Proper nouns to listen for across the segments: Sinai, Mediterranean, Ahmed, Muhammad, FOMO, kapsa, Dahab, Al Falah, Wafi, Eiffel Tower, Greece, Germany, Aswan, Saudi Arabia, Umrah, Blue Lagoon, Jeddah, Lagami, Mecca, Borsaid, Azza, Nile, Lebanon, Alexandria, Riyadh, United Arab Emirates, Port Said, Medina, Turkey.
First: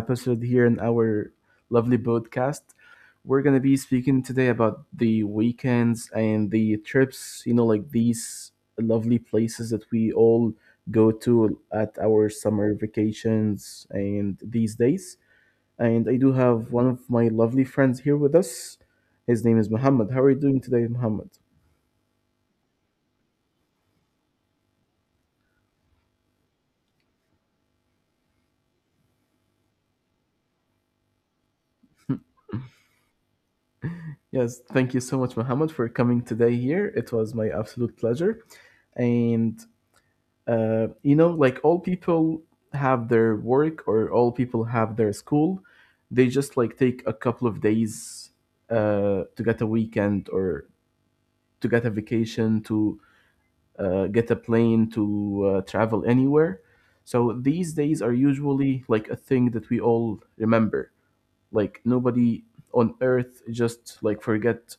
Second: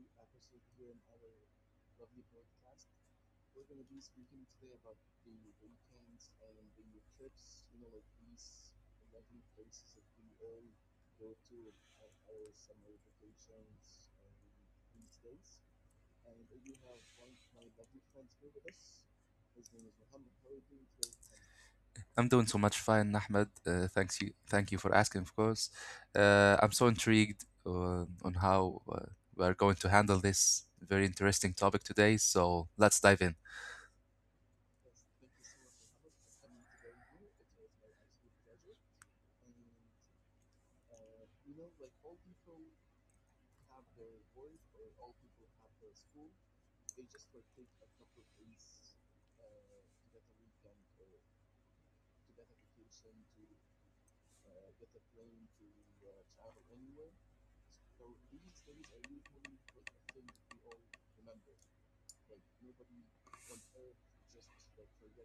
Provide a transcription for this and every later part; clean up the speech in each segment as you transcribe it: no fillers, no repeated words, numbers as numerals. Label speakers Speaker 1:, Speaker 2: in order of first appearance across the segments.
Speaker 1: episode here in our lovely podcast. We're gonna be speaking today about the weekends and the trips, you know, like these lovely places that we all go to at our summer vacations and these days. And I do have one of my lovely friends here with us. His name is Muhammad. How are you doing today, Muhammad?
Speaker 2: I'm doing so much fine, Ahmed. Thank you for asking, of course. I'm so intrigued on how we are going to handle this very interesting topic today. So let's dive in.
Speaker 1: Yes, thank you so much, Muhammad, for coming today here. It was my absolute pleasure. And you know, like all people have their work or all people have their school. They just like take a couple of days to get a weekend or to get a vacation, to get a plane, to travel anywhere. So these days are usually like a thing that we all remember. Like nobody on earth just like forget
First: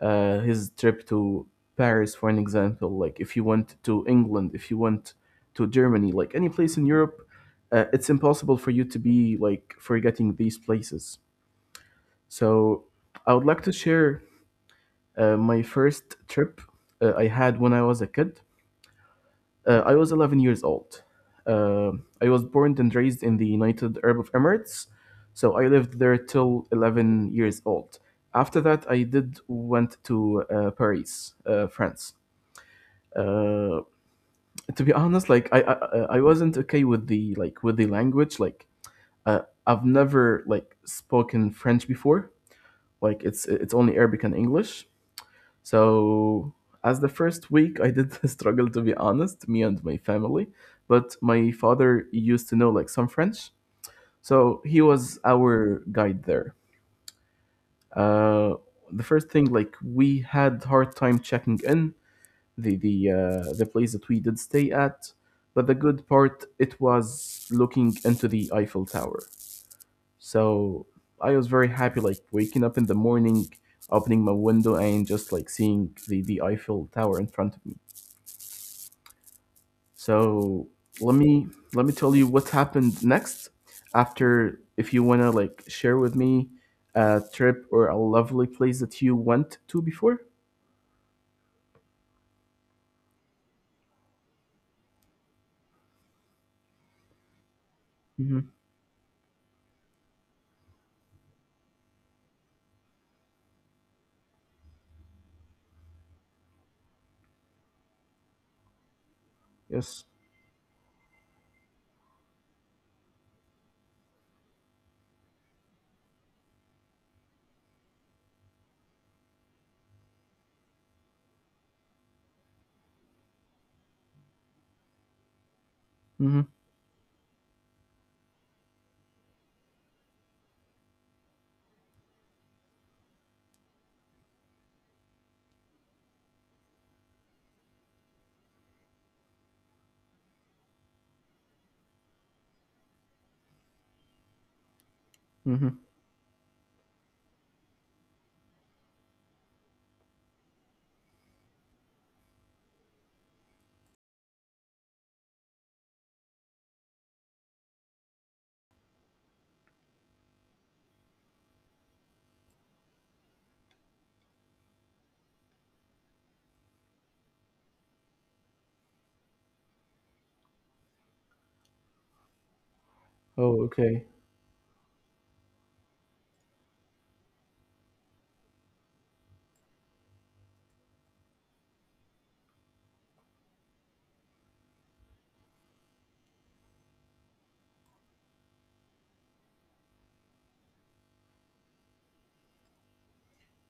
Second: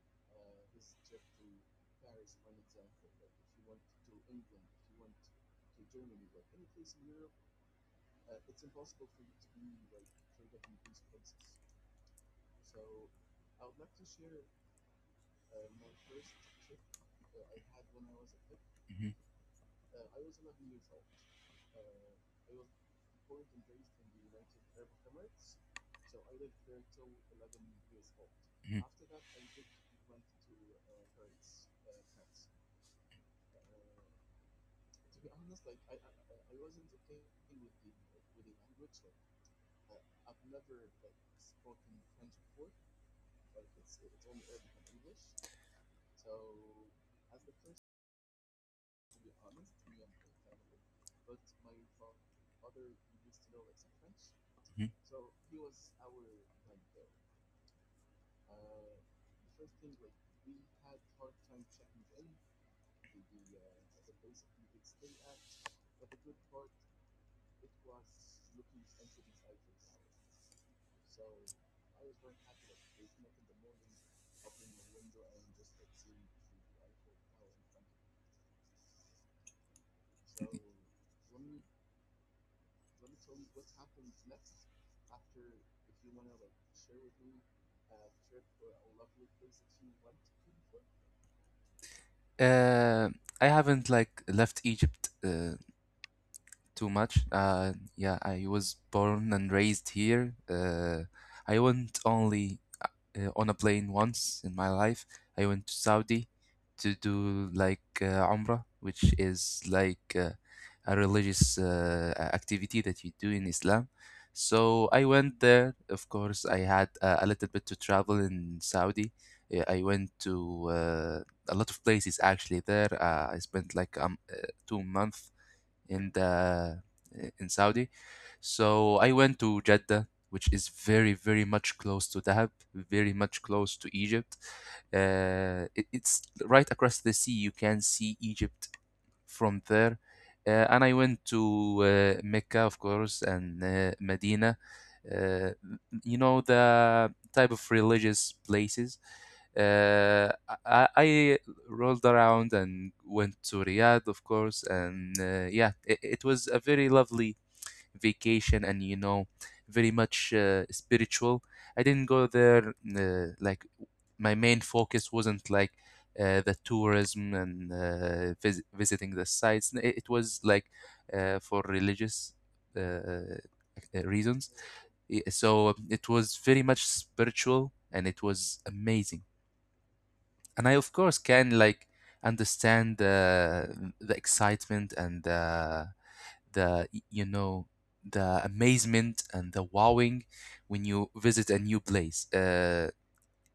Speaker 1: his trip to Paris, for an example, like if you went to England, if you went to Germany, like any place in Europe, it's impossible for you to be like forgetting these places. So I would like to share my first trip I had when I was a kid.
Speaker 2: Mhm,
Speaker 1: I was 11 years old. Uh, I was born and raised in the United Arab Emirates, so I lived there till 11 years old. After
Speaker 2: mhm,
Speaker 1: that, I did went to Paris, France. uh, to be honest, like I wasn't okay with the like with the language. Like I've never like spoken French before. Like it's only Arabic and English. So as the first week, I did struggle to be honest, me and my family. But my father used to know like some French,
Speaker 2: mhm.
Speaker 1: so he was our guide there. Uh, the first thing like we had hard time checking in the place that we did stay at. But the good part, it was looking into the Eiffel Tower. So I was very happy, like waking up in the morning, opening my window, and just like seeing the Eiffel Tower in front of me. So let me let me tell you what happened next. After, if you wanna like share with me a trip or a lovely place that you went to before.
Speaker 2: Uh, I haven't like left Egypt too much. Yeah,
Speaker 1: Mm-hmm.
Speaker 2: I was born and raised here. I went only on a plane once in my life. I went to Saudi to do like Umrah, which is
Speaker 1: Yes.
Speaker 2: like a religious activity that you do in Islam. So I went there. Of course, I had a little bit to travel in Saudi. Yeah, I went to a lot of places actually there. I spent like 2 months in
Speaker 1: Mm-hmm.
Speaker 2: the in Saudi. So I went to Jeddah, which is very very much close to Dahab, very much close to Egypt. It's right across the sea. You can see Egypt from there. And I went to Mecca, of course, and Medina. Uh,
Speaker 1: Mm-hmm.
Speaker 2: you know the type of religious places. Uh, I rolled around and went to Riyadh, of course. And yeah, it was a very lovely vacation and, you know, very much spiritual. I didn't go there like my main focus wasn't like the tourism and visiting the sites. It, it was like for religious
Speaker 1: Oh, okay.
Speaker 2: reasons. So it was very much spiritual and it was amazing, and I of course can like understand the excitement and the y- you know the amazement and the wowing when you visit a new place.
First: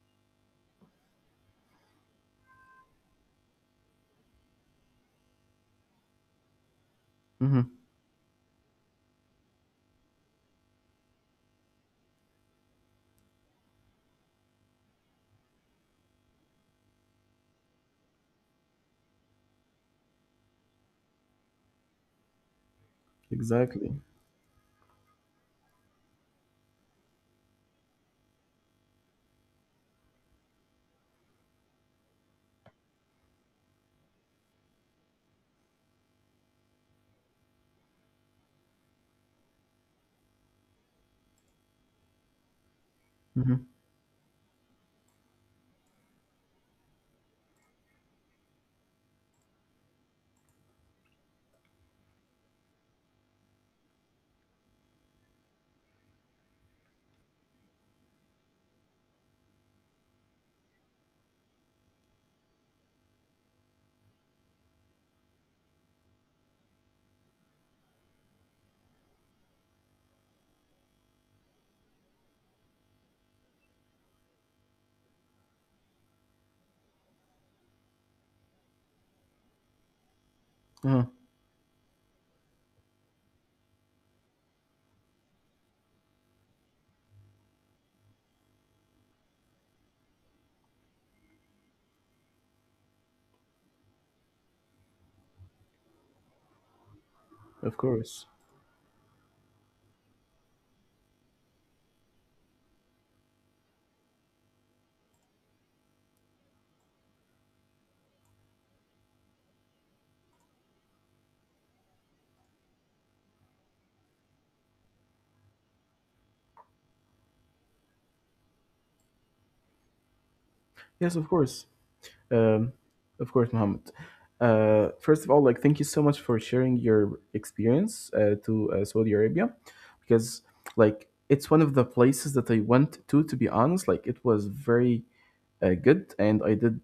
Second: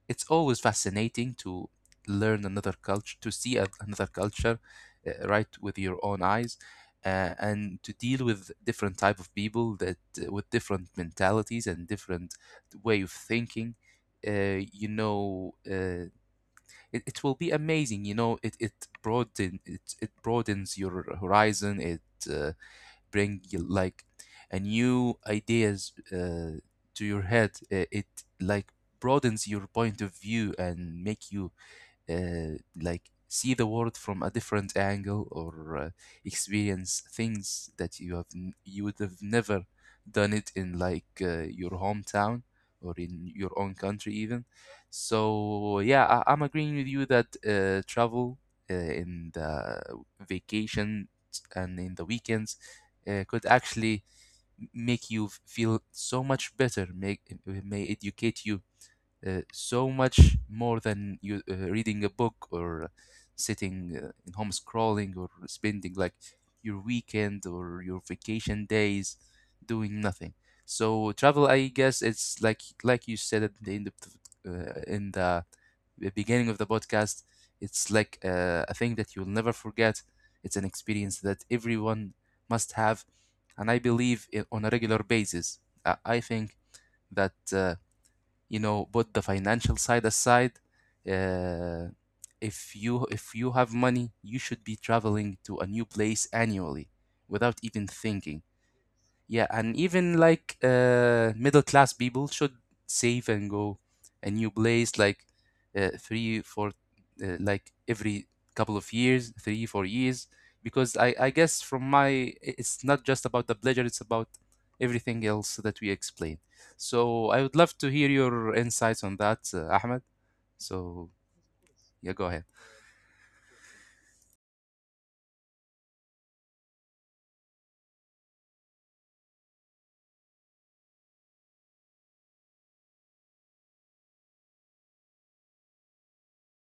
Speaker 2: It's always fascinating to learn another culture, to see another culture, right with your own eyes,
Speaker 1: Mm-hmm.
Speaker 2: and to deal with different type of people that with different mentalities and different way of thinking. uh, you know uh, it, it will be amazing, you know, it broadens your horizon. It uh, bring you,
Speaker 1: Exactly.
Speaker 2: like, a new ideas to your head. It, it like broadens your point of view and make you like see the world from a different angle, or experience things that you would have never done it in like your hometown or in your
Speaker 1: Mhm.
Speaker 2: own country even. So yeah, I'm agreeing with you that travel in the vacation and in the weekends could actually make feel so much better, make may educate you so much more than you reading a book or sitting in home scrolling or spending like your weekend or your vacation days doing nothing. So travel, I guess it's like you said at the end of the, in the the beginning of the podcast. It's like a thing that you'll never forget. It's an
Speaker 1: Uh-huh.
Speaker 2: experience that everyone must have, and I believe I on a regular basis. I think that. You know, put the financial side aside, uh, if you have money you should be traveling to a new place annually without
Speaker 1: Of
Speaker 2: even
Speaker 1: course.
Speaker 2: thinking. Yeah, and even like middle class people should save and go a new place like three, four, like every couple of years, three, 4 years. Because I guess from it's not just about the pleasure, it's about everything else that we explain. So I would love to hear your insights on that, Ahmed.
Speaker 1: Yes, of
Speaker 2: So
Speaker 1: course.
Speaker 2: yeah, go ahead.
Speaker 1: Um, of course, Mohammed. First of all, like, thank you so much for sharing your experience to Saudi Arabia, because like it's one of the places that I went to. To be honest, like it was very good, and I did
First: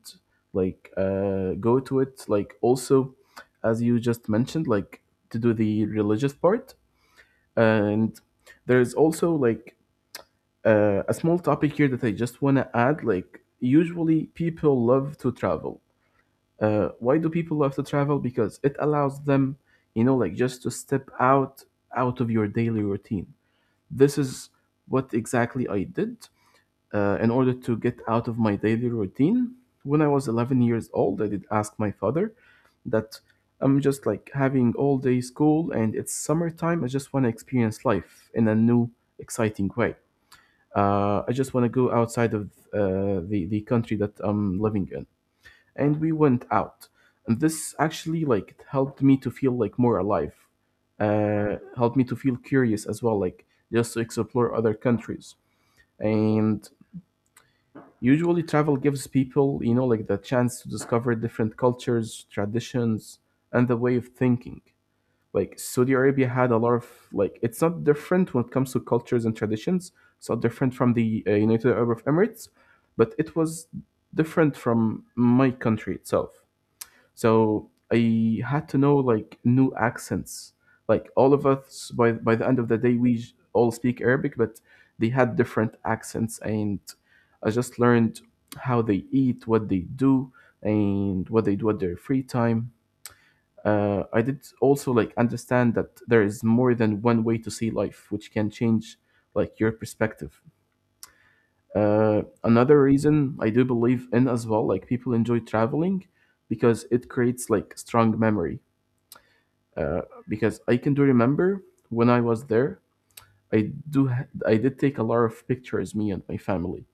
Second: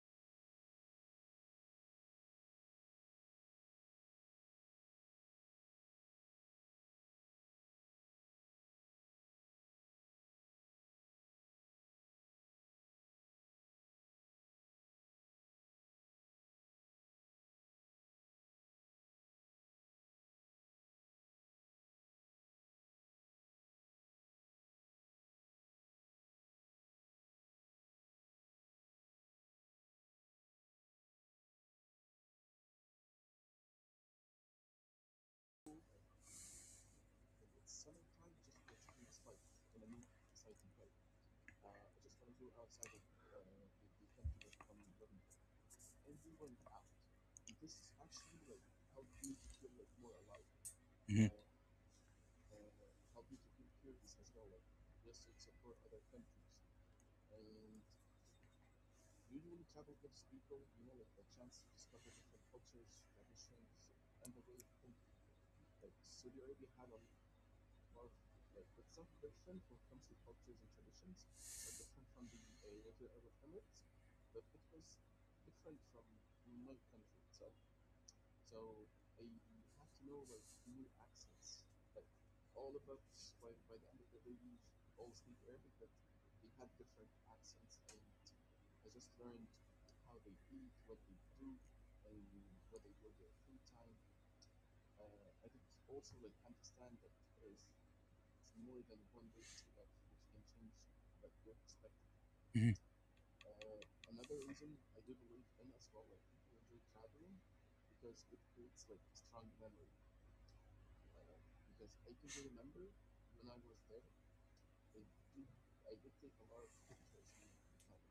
Speaker 1: like go to it. Like also, as you just mentioned, like to do the religious part, and there is also like a small topic here that I just want to add. Like, usually people love to travel. Why do people love to travel? Because it allows them, you know, like just to step out out of your daily routine. This is what exactly I did in order to get out of my daily routine. When I was 11 years old, I did ask my father that I'm just like having all day school and it's summertime. I just want to experience life in a new, exciting way I just want to go outside of the country that I'm living in." And we went out, and this actually like it helped me to feel like more alive.
Speaker 2: Mhm,
Speaker 1: Helped me to feel curious as well, like just to explore other countries. And usually, travel gives people, you know, like the chance to discover different cultures, traditions, and the way of thinking like Saudi Arabia had a lot of like it's not different when it comes to cultures and traditions. It's not different from the United Arab Emirates, but it was different from my country itself. So I had to know like new accents. Like all of us by the end of the day, all speak Arabic, but they had different accents, and I just learned how they eat, what they do, and what they do at their free time. I did also like understand that there is more than one way to see life, which can change like your perspective.
Speaker 2: mhm,
Speaker 1: Another reason I do believe in as well, like people enjoy traveling because it creates like strong memory. Uh, because I can do remember when I was there, I did take a lot of pictures, me and my family,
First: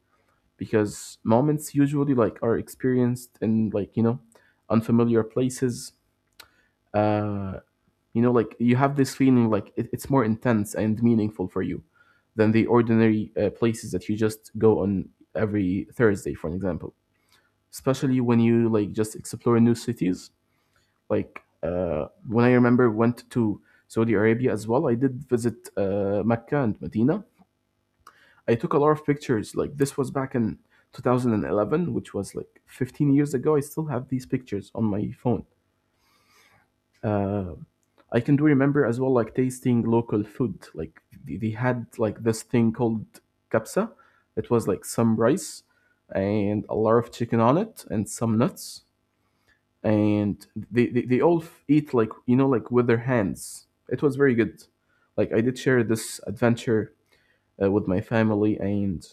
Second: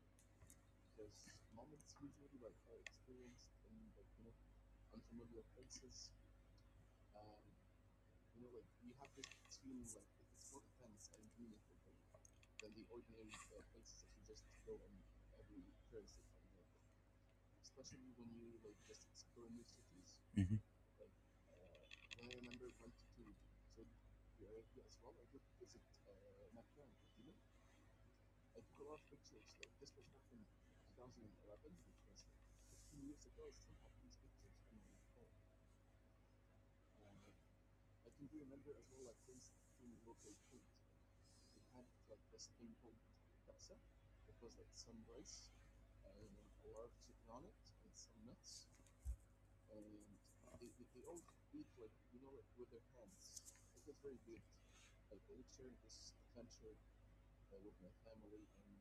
Speaker 1: because moments usually like are experienced in like you know unfamiliar places. Uh, You know, like you have this feeling like it, it's more intense and meaningful for you than the ordinary places that you just go on every Thursday, for an example. Especially when you like just explore new cities.
Speaker 2: mhm,
Speaker 1: Like when I remember went to Saudi Arabia as well, I did visit Mecca and Medina. I took a lot of pictures. Like this was back in 2011, which was like 15 years ago. I still have these pictures on my phone. uh, I can do remember as well, like tasting local food. Like they had like this thing called kapsa. It was like some rice and a lot of chicken on it and some nuts. And eat like, you know, like with their hands. It was very good. Like I did share this adventure with my family and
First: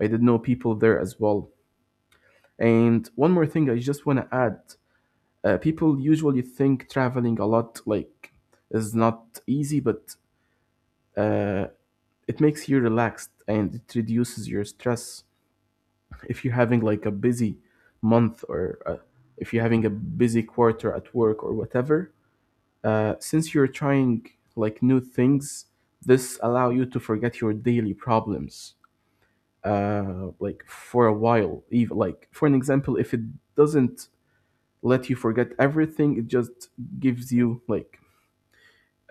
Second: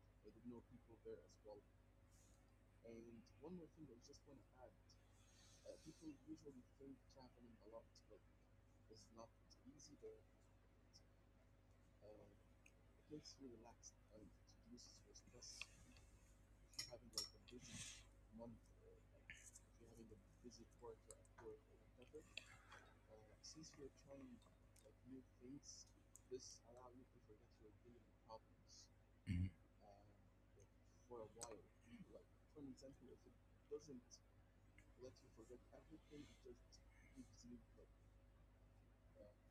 Speaker 1: I did know people there as well. And one more thing I just want to add people usually think traveling a lot like is not easy but uh, it makes you relaxed and it reduces your stress if you're having like a busy month or if you're having a busy quarter at work or whatever since you're trying like new things this allow you to forget your daily problems
Speaker 2: mhm.
Speaker 1: like for a while even like for an example if it doesn't let you forget everything it just gives you like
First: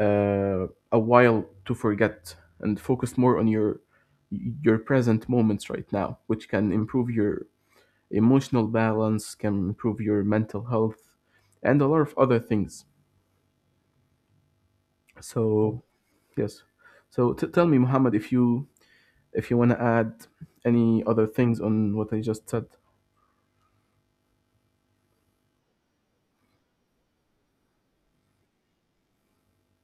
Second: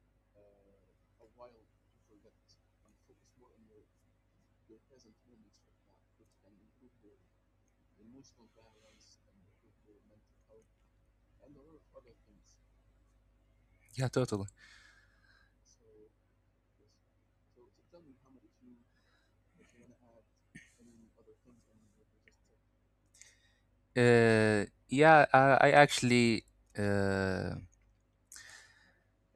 Speaker 1: a while to forget and focus more on your present moments right now, which can improve your emotional balance, can improve your mental health, and a lot of other things.
Speaker 2: Yeah, totally.
Speaker 1: So yes, so tell me, Muhammad, if you want to add any other things on what I just said.
Speaker 2: Yeah, I actually. Uh,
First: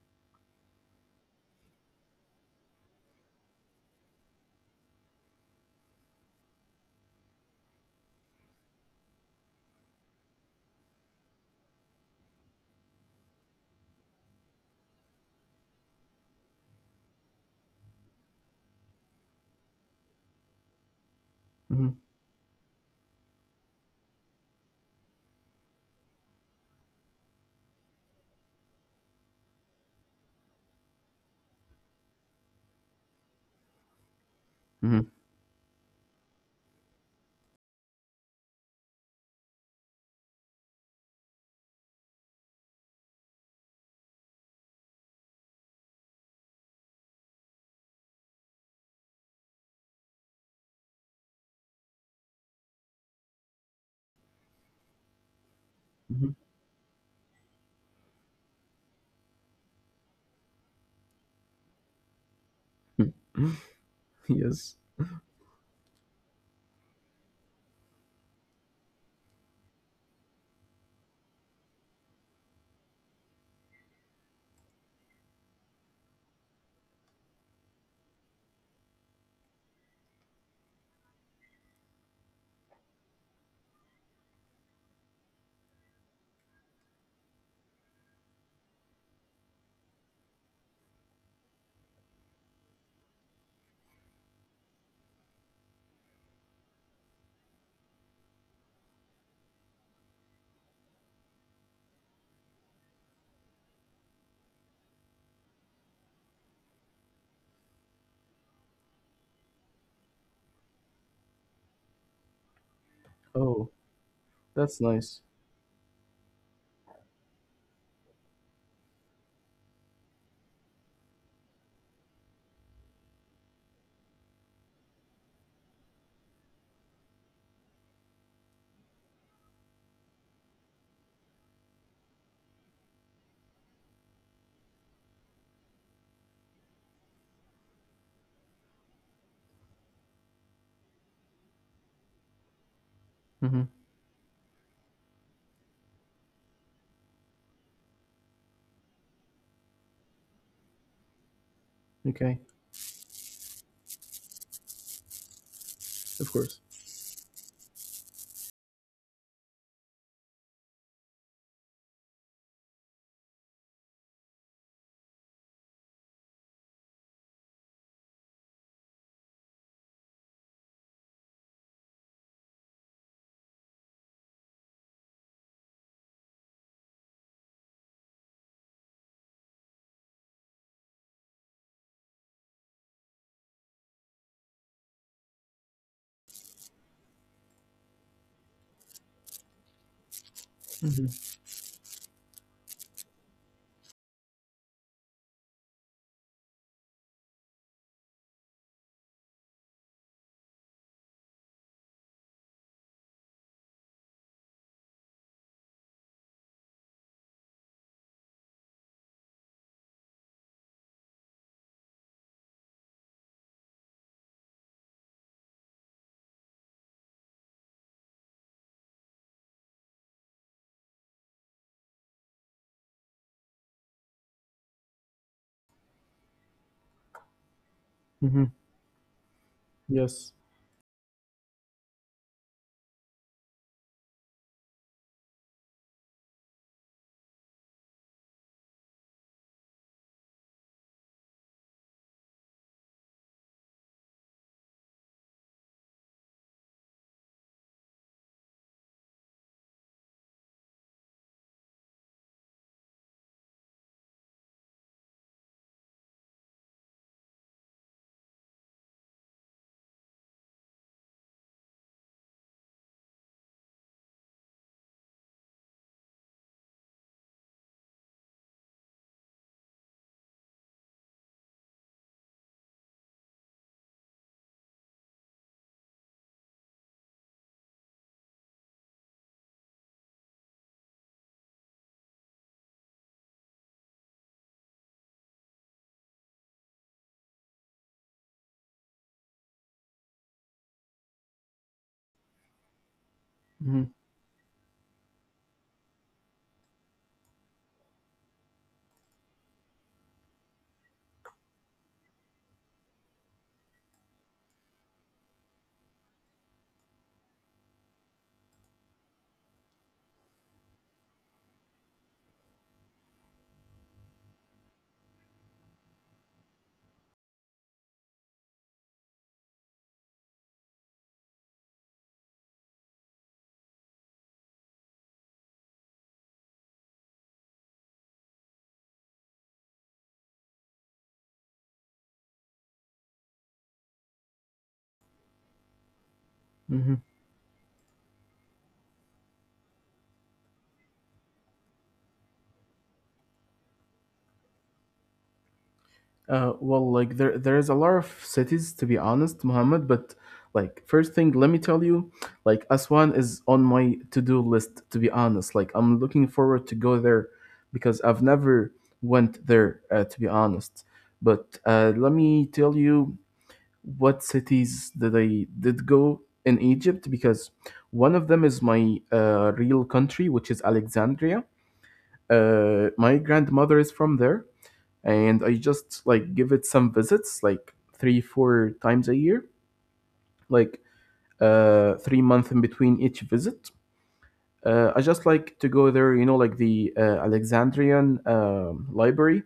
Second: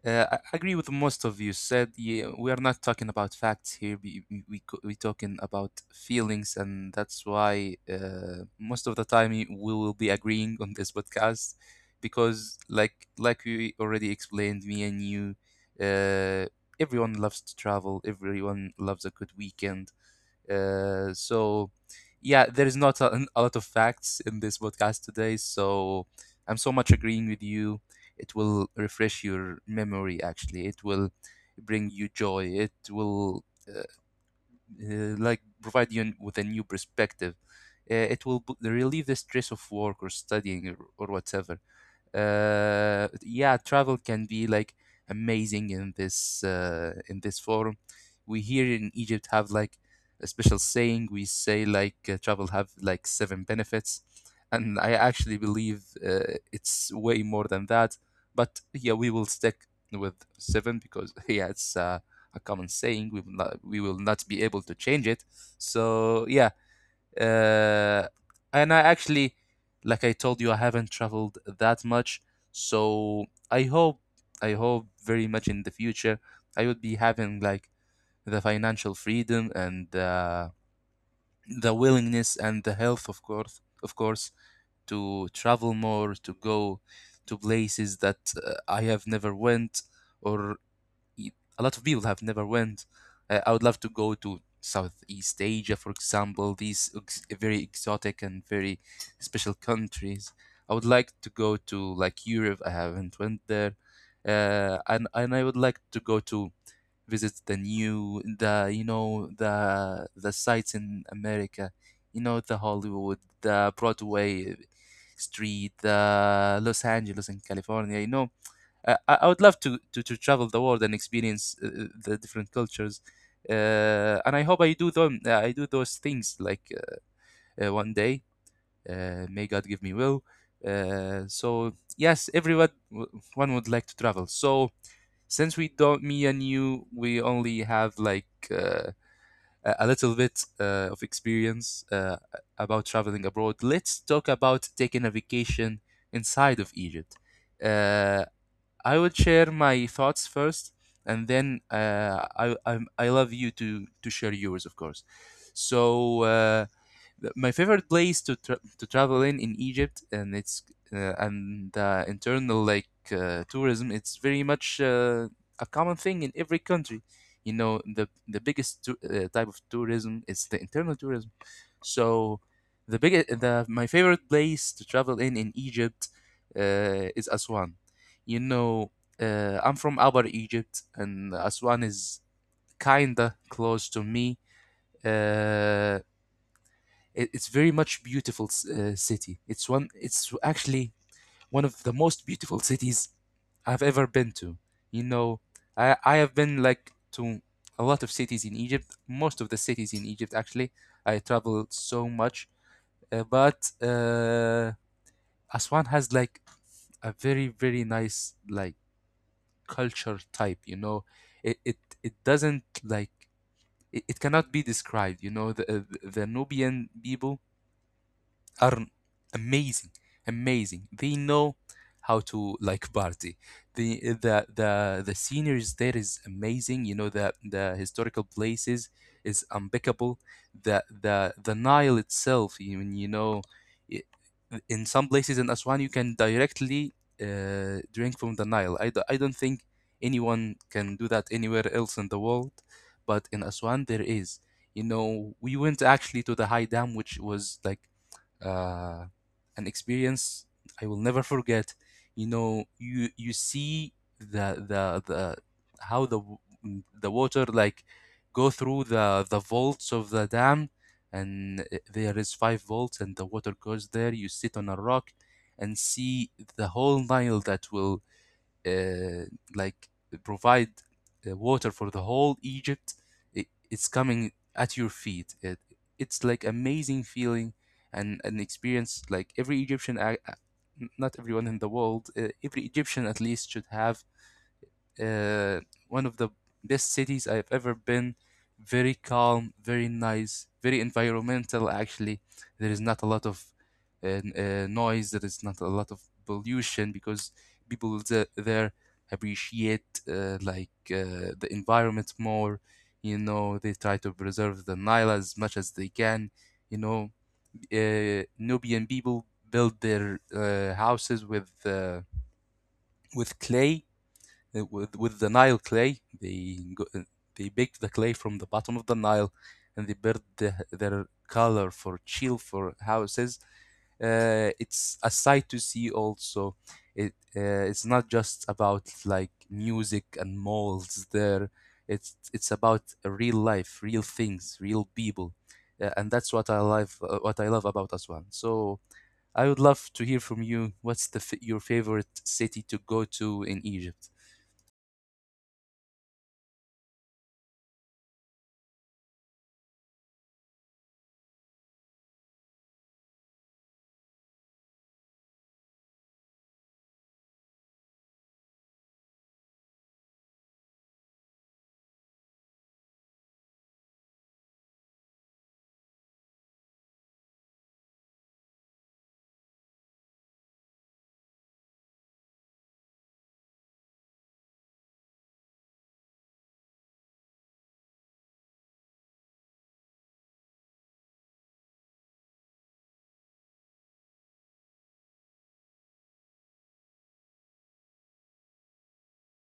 Speaker 2: I agree with most of you said. Yeah, we are not talking about facts here. We talking about feelings, and that's why most of the time we will be agreeing on this podcast, because like we already explained, me and you, uh, everyone loves to travel. Everyone loves a good weekend. So,
Speaker 1: Hmm.
Speaker 2: yeah, there is not a lot of facts in this podcast today. So, I'm so much agreeing with you. It will refresh your memory, actually. It will bring you joy. It will,
Speaker 1: Hmm.
Speaker 2: like, provide you with a new perspective. Relieve the stress of work or studying or whatever. Yeah, travel can be like amazing in this forum. We here in egypt have like a special saying. We say like travel have like 7 benefits, and I actually believe it's way more than that, but yeah we will stick with 7 because yeah it's a common saying. we will
Speaker 1: Hmm.
Speaker 2: not we will not be able to
Speaker 1: Yes.
Speaker 2: change it. So yeah, uh, and I actually, like I told you, I haven't traveled that much. So I hope, I hope very much in the future, I would be having like the financial freedom and the willingness and the health, of course, to travel more, to go to places that I have never went, or y- a lot of people have never went. I would love to go to Southeast Asia, for example, these very exotic and very special countries. I would like to go to like Europe. I haven't went there, and I would like to go to visit the new the you know the sites in America, you know the Hollywood, the
Speaker 1: Oh,
Speaker 2: Broadway
Speaker 1: that's nice.
Speaker 2: street, the Los Angeles in California. You know I would love to travel the world and experience the different cultures. And I hope I do them. I do those things like one day. May God give me will. So yes, everyone one would like to travel. So since we don't, me and you, we only have like a little bit of experience about traveling abroad.
Speaker 1: Hmm.
Speaker 2: Let's talk about taking a vacation inside of Egypt. Uh, I would share my thoughts first, and then uh,
Speaker 1: Okay,
Speaker 2: I, I I love you to share yours, of course. So
Speaker 1: of course.
Speaker 2: my favorite place to travel in Egypt, and it's and internal like tourism. It's very much a common thing in every country. You know, the type of tourism is the internal tourism. So, the biggest, the my favorite place to travel in Egypt is Aswan. You know, I'm from Upper Egypt, and Aswan is kinda close to me. Uh, it's very much beautiful city. It's actually
Speaker 1: Hmm.
Speaker 2: one of the most beautiful cities I've ever been to. You know, I have been like to a lot of cities in Egypt. Most of the cities in Egypt, actually, I travel so much. But Aswan has like a very very nice like culture type. You know, it doesn't like it cannot be described. You know, the Nubian people are amazing amazing. They know how to like party. The sceneries there is amazing. You know, the historical
Speaker 1: Hmm.
Speaker 2: places is impeccable.
Speaker 1: Yes.
Speaker 2: The nile itself, you know, i- in some places in aswan you can directly drink from the nile. I don't think anyone can do that anywhere else in the world, but in aswan there is. You know, we went actually to the high dam, which was like uh, an experience I will never forget. You know, you see the how the w- m- the water like go through the vaults of the dam, and there is 5 vaults, and the water goes there. You sit on a rock and see the whole Nile that will uh, like provide water for the whole Egypt. It's coming at your feet. It's like amazing feeling and an experience like every Egyptian, not everyone in the world, every Egyptian at least should have. uh, One of the best cities I've ever been. Very calm, very nice, very environmental. Actually, there is not a lot of
Speaker 1: Hmm.
Speaker 2: noise. There is not a lot of pollution because there appreciate like the environment more. You know, they try to preserve the Nile as much as they can. You know, Nubian people build their houses with clay, with the Nile clay. They baked the clay from the bottom of the Nile, and they built their color for chill for houses. It's a sight to see. Also, it uh, it's not just about like music and malls there. It's about real life, real things, real people, and that's what I love.
Speaker 1: Hmm.
Speaker 2: What I love about Aswan. So I would love to hear from you. What's your favorite city to go to in Egypt?
Speaker 1: Well, like there there's a lot of cities to be honest, Muhammad, but like first thing, let me tell you, like Aswan is on my to-do list to be honest. Like I'm looking forward to go there because I've never went there to be honest. But let me tell you what cities that I did go in Egypt because one of them is my real country, which is Alexandria. My grandmother is from there and I just like give it some visits, like 3, 4 times a year, like 3 months in between each visit. I just like to go there, you know, like the Alexandrian library,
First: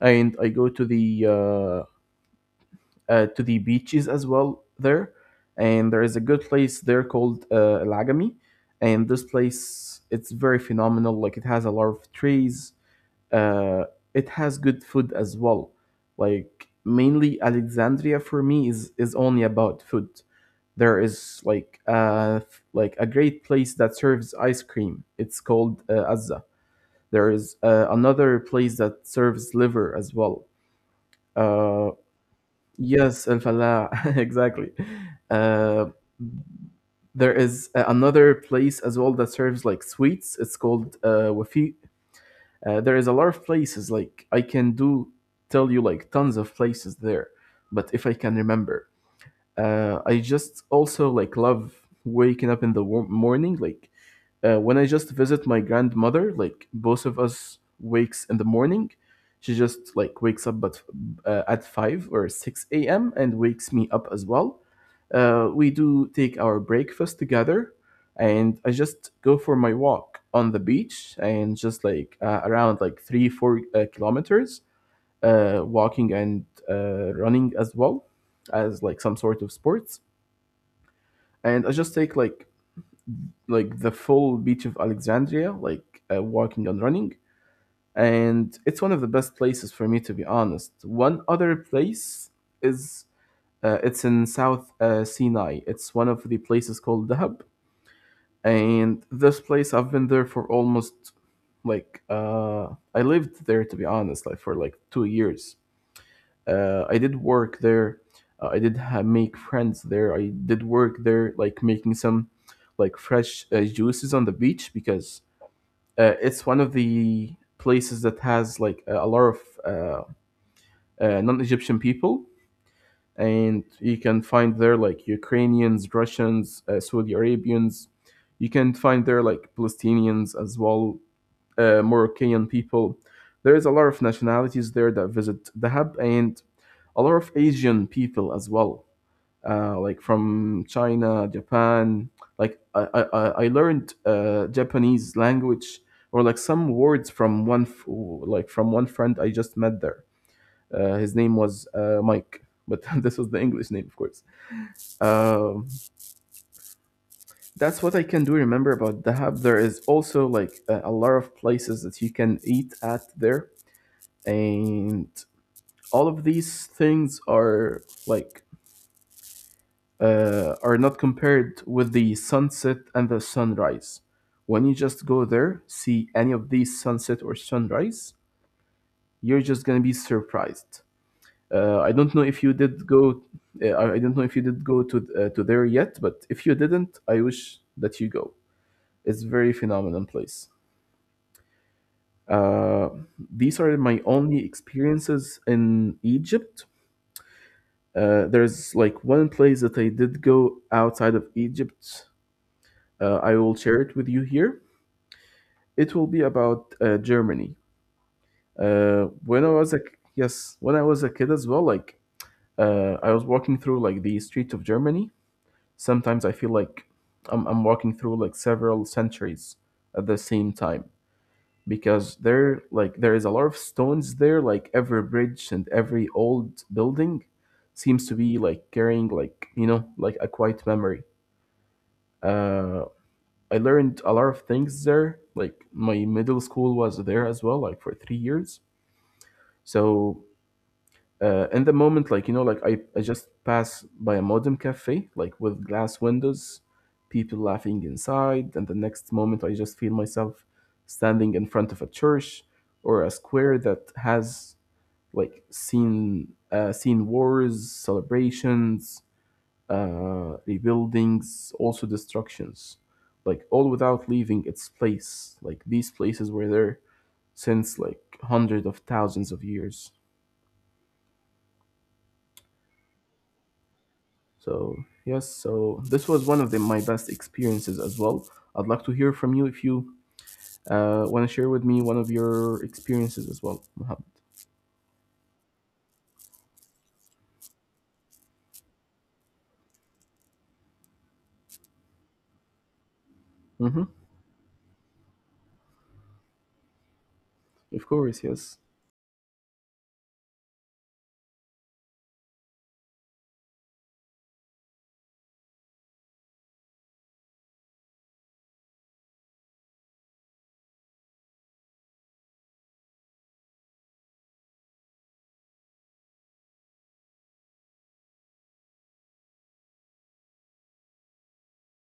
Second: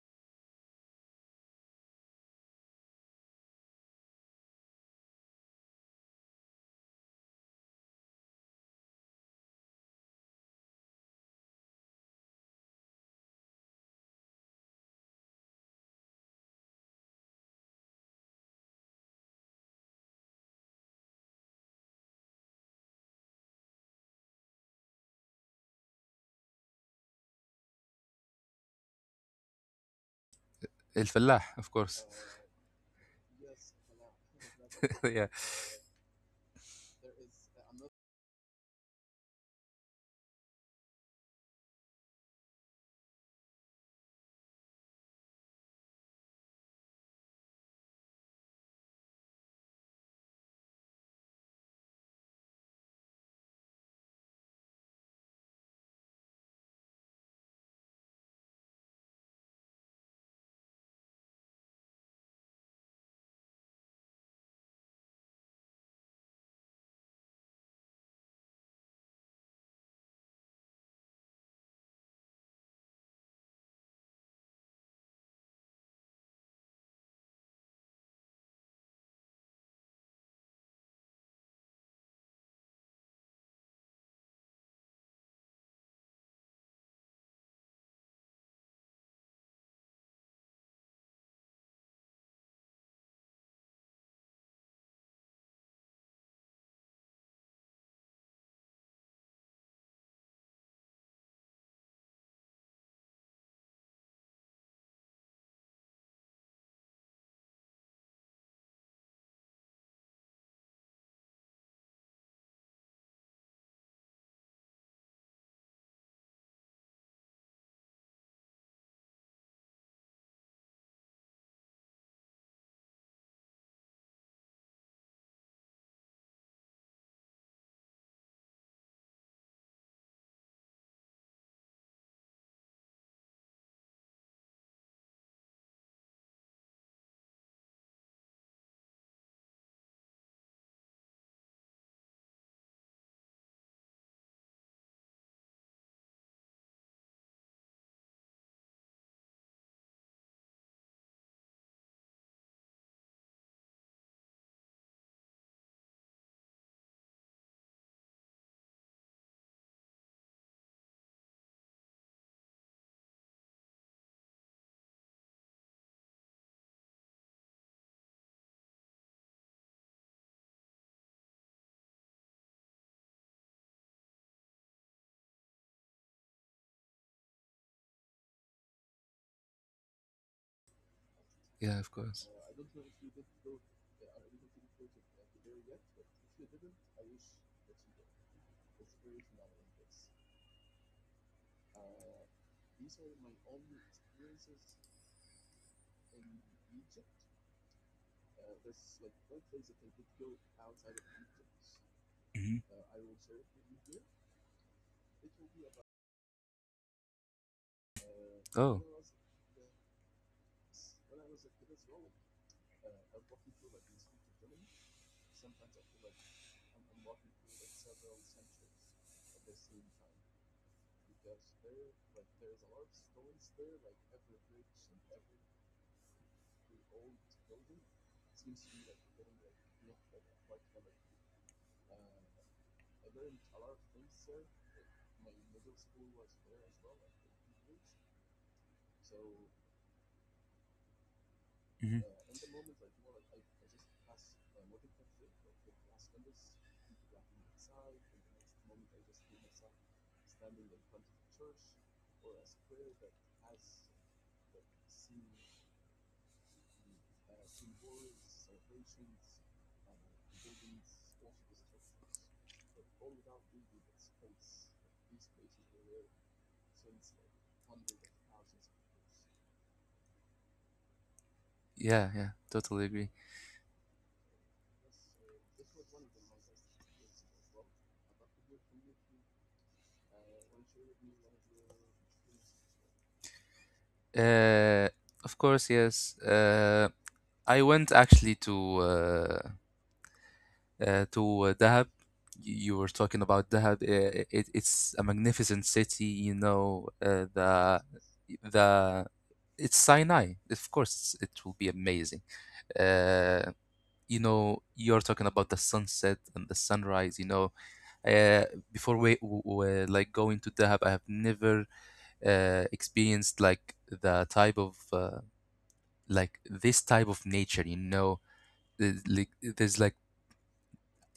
Speaker 1: and I go to the beaches as well there. And there is a good place there called Lagami, and this place it's very phenomenal. Like it has a lot of trees. Uh, it has good food as well. Like mainly Alexandria for me is only about food. There is like a great place that serves ice cream. It's called Azza. There is another place that serves liver as well.
Speaker 2: الفلاح,
Speaker 1: Uh,
Speaker 2: of course.
Speaker 1: yes, Al Falah, exactly.
Speaker 2: Yeah,
Speaker 1: Uh, there is another place as well that serves like sweets. It's called Wafi. There is a lot of places like I can do tell you like tons of places there, but if I can remember, I just also like love waking up in the morning. Like when I just visit my grandmother, like both of us wakes in the morning. She just like wakes up but at 5 or 6 a.m. and wakes me up as well. We do take our breakfast together, and I just go for my walk on the beach and just like around like three four kilometers walking and running as well as like some sort of sports. And I just take like the full beach of Alexandria, like walking and running. And it's one of the best places for me, to be honest. One other place is it's in South Sinai. It's one of the places called Dahab. And this place, I've been there for almost like I lived there, to be honest, like for like 2 years. I did work there. I did make friends there. I did work there, like making some like fresh juices on the beach because it's one of the places that has like a lot of uh, non-Egyptian people, and you can find there like Ukrainians, Russians, Saudi Arabians. You can find there like Palestinians as well, Moroccan people. There is a lot of nationalities there that visit Dahab and a lot of Asian people as well, like from China, Japan. Like I learned Japanese language or like some words from like from one friend I just met there. His name was Mike, but this was the English name, of course. Um, that's what I can do remember about Dahab. There is also like a lot of places that you can eat at there. And all of these things are not compared with the sunset and the sunrise. When you just go there, see any of these sunset or sunrise, you're just gonna be surprised. I don't know if you
Speaker 2: yeah, of
Speaker 1: did
Speaker 2: course.
Speaker 1: go. I don't know if you did go to there yet, but if you didn't, I wish that you go. It's very phenomenal place. Uh, these are my only experiences in Egypt. There's like one place that I did go outside of Egypt. I will
Speaker 2: Hmm.
Speaker 1: share it with you here. It will be about Germany. When I
Speaker 2: Oh.
Speaker 1: was a Yes, when I was a kid as well, like I was walking through like the streets of Germany. Sometimes I feel like I'm walking through like several centuries at the same time because there is a lot of stones there. Like every bridge and every old building seems to be like carrying like like a quiet memory. uh, I learned a lot of things there. Like my middle school was there as well, like for 3 years. So in the moment, like like I,
Speaker 2: Hmm.
Speaker 1: I just pass by a modern cafe, like with glass windows, people laughing inside, and the next moment I just feel myself standing in front of a church or a square that has like seen wars, celebrations, rebuildings, also destructions, like all without leaving its place. Like these places were there since like hundreds of thousands of years.
Speaker 2: Yeah, yeah, totally agree.
Speaker 1: So yes, so this was my best experiences as well. I'd like to hear from you if you want to share with me one of your experiences as well, Mohammed.
Speaker 2: uh of course, yes. I went actually uh, to Dahab. You were
Speaker 1: Mm-hmm.
Speaker 2: talking about Dahab. It's a magnificent city, you know.
Speaker 1: Of
Speaker 2: Uh,
Speaker 1: course, yes.
Speaker 2: the the It's Sinai, of course. It will be amazing. Uh, you know, you're talking about the sunset and the sunrise. Uh, Before like going to Dahab, I have never experienced like the type of like this type of nature, you know. There's like there's like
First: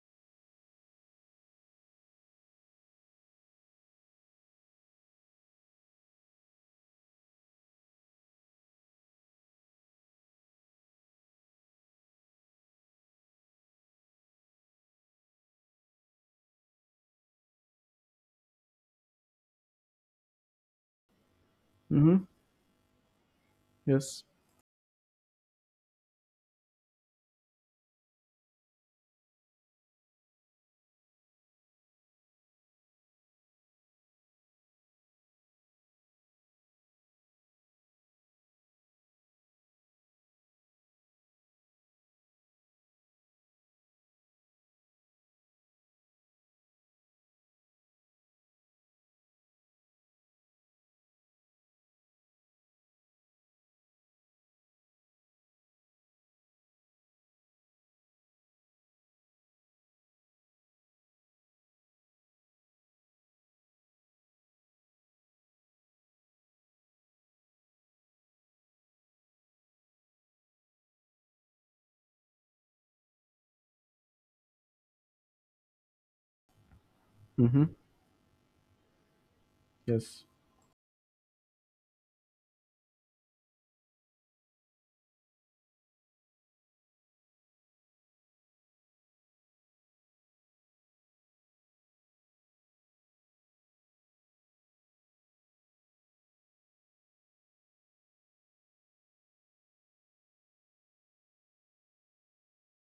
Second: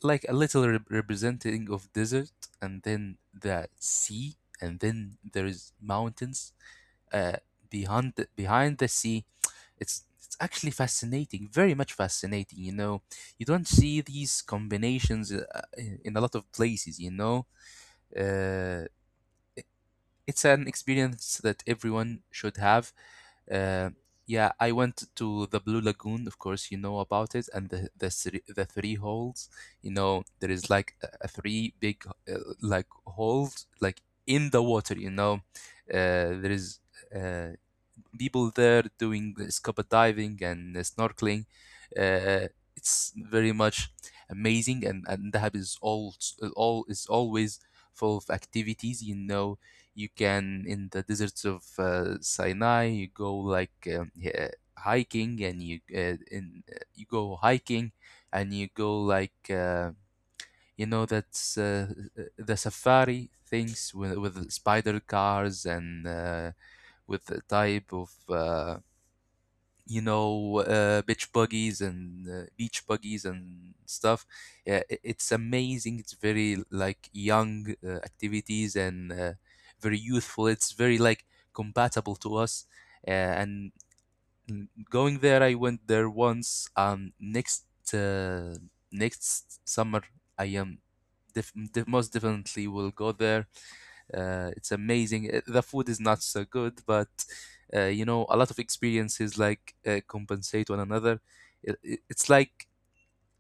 Speaker 2: like a little representing of desert, and then the sea, and then there is mountains uh, behind the sea. It's actually fascinating, very much fascinating, you know. You don't see these combinations in a lot of places, you know. uh, it's an experience that everyone
Speaker 1: Mm-hmm.
Speaker 2: should have. uh,
Speaker 1: Yes.
Speaker 2: yeah, I went to the Blue Lagoon, of course. You know about it, and the three holes. You know, there is like a three big like holes, like in the water. You know, there is. Uh, People there doing scuba diving and snorkeling. Uh, it's very much amazing, and Dahab is all is always full of activities. You know, you can in the deserts of Sinai, you go like yeah, hiking, and you go hiking, and you go like. You know, that's the safari things with spider cars and with the type of you know bitch buggies and beach buggies and stuff. Yeah, it's amazing. It's very like young
Speaker 1: Mm-hmm.
Speaker 2: activities, and very youthful.
Speaker 1: Yes.
Speaker 2: It's very like compatible to us. Uh, and mm, going there I went there once. Uh, next summer, I am most definitely will go there. It's amazing. The food is not so good, but you know, a lot of experiences like compensate one another. It's like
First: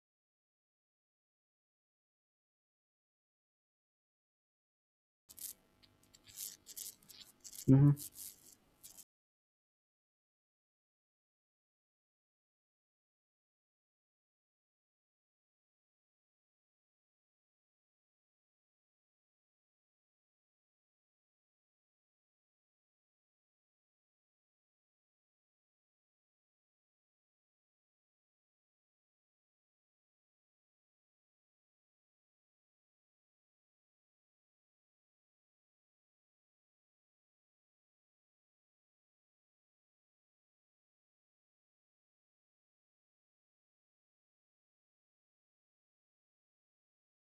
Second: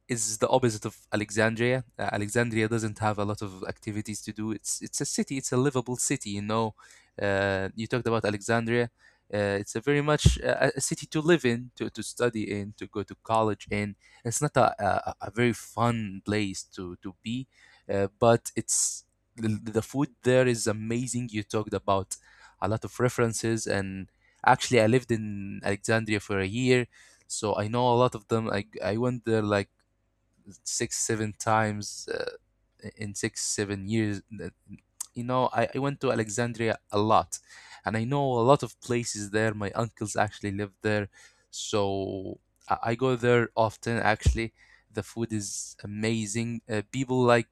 Speaker 2: is the opposite of Alexandria. Alexandria doesn't have a lot of activities to do. It's a city. It's a livable city. You know, you talked
Speaker 1: Mm-hmm.
Speaker 2: about Alexandria. It's a very much a city to live in, to study in, to go to college in. It's not a very fun place to be, but the food there is amazing. You talked about a lot of references, and actually, I lived in Alexandria for a year, so I know a lot of them. I went there like six, seven times in six seven years you know, I went to alexandria a lot, and I know a lot of places there. My uncles actually live there, so I go there often actually. The food is amazing. People like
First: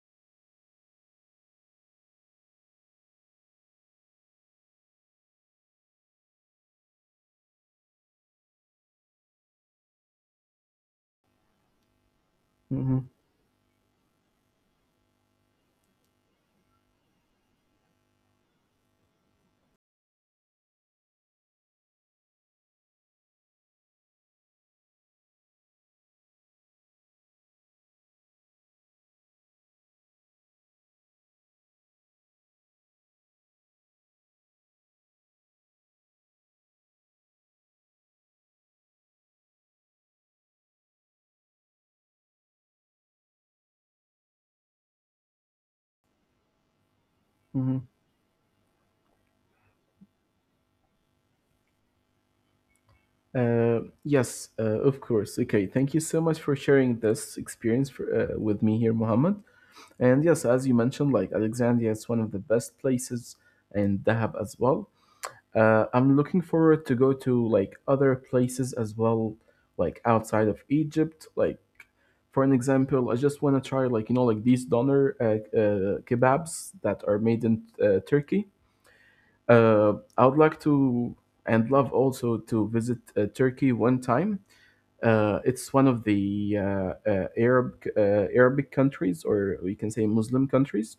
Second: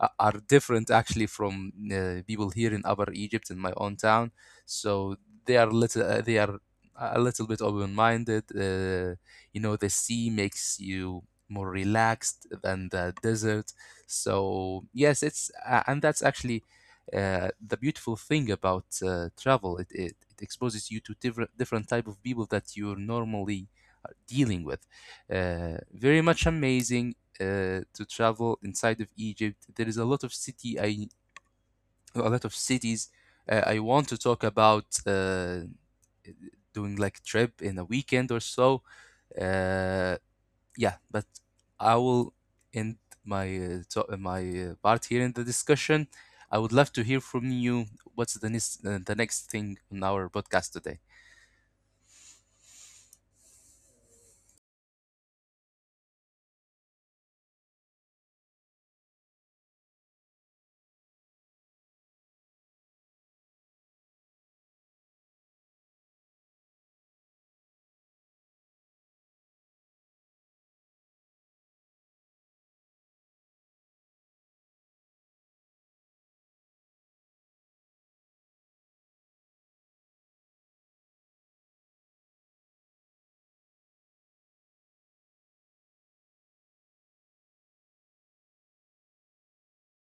Speaker 2: are different actually from people here in upper egypt, in my own town. So they are a little bit open-minded. You know, the sea makes you more relaxed than
Speaker 1: Mm-hmm.
Speaker 2: the desert. So yes, it's and that's actually the beautiful thing about travel. It exposes you to different type of people that you're normally dealing with. Very much amazing to travel inside of Egypt. There is a lot of city I A lot of cities I want to talk about. Doing like trip in a weekend or so. uh, yeah, but I will end my part here in the discussion. I would love to hear from you.
Speaker 1: Mm-hmm.
Speaker 2: What's the next thing on our podcast today?
Speaker 1: Yes, of course. Okay, thank you so much for sharing this experience with me here, Mohammed. And yes, as you mentioned, like Alexandria is one of the best places, and Dahab as well. I'm looking forward to go to like other places as well, like outside of Egypt. Like for an example, I just want to try like like these doner kebabs that are made in Turkey. I would like to and love also to visit Turkey one time. It's one of the Arabic countries, or we can say Muslim countries,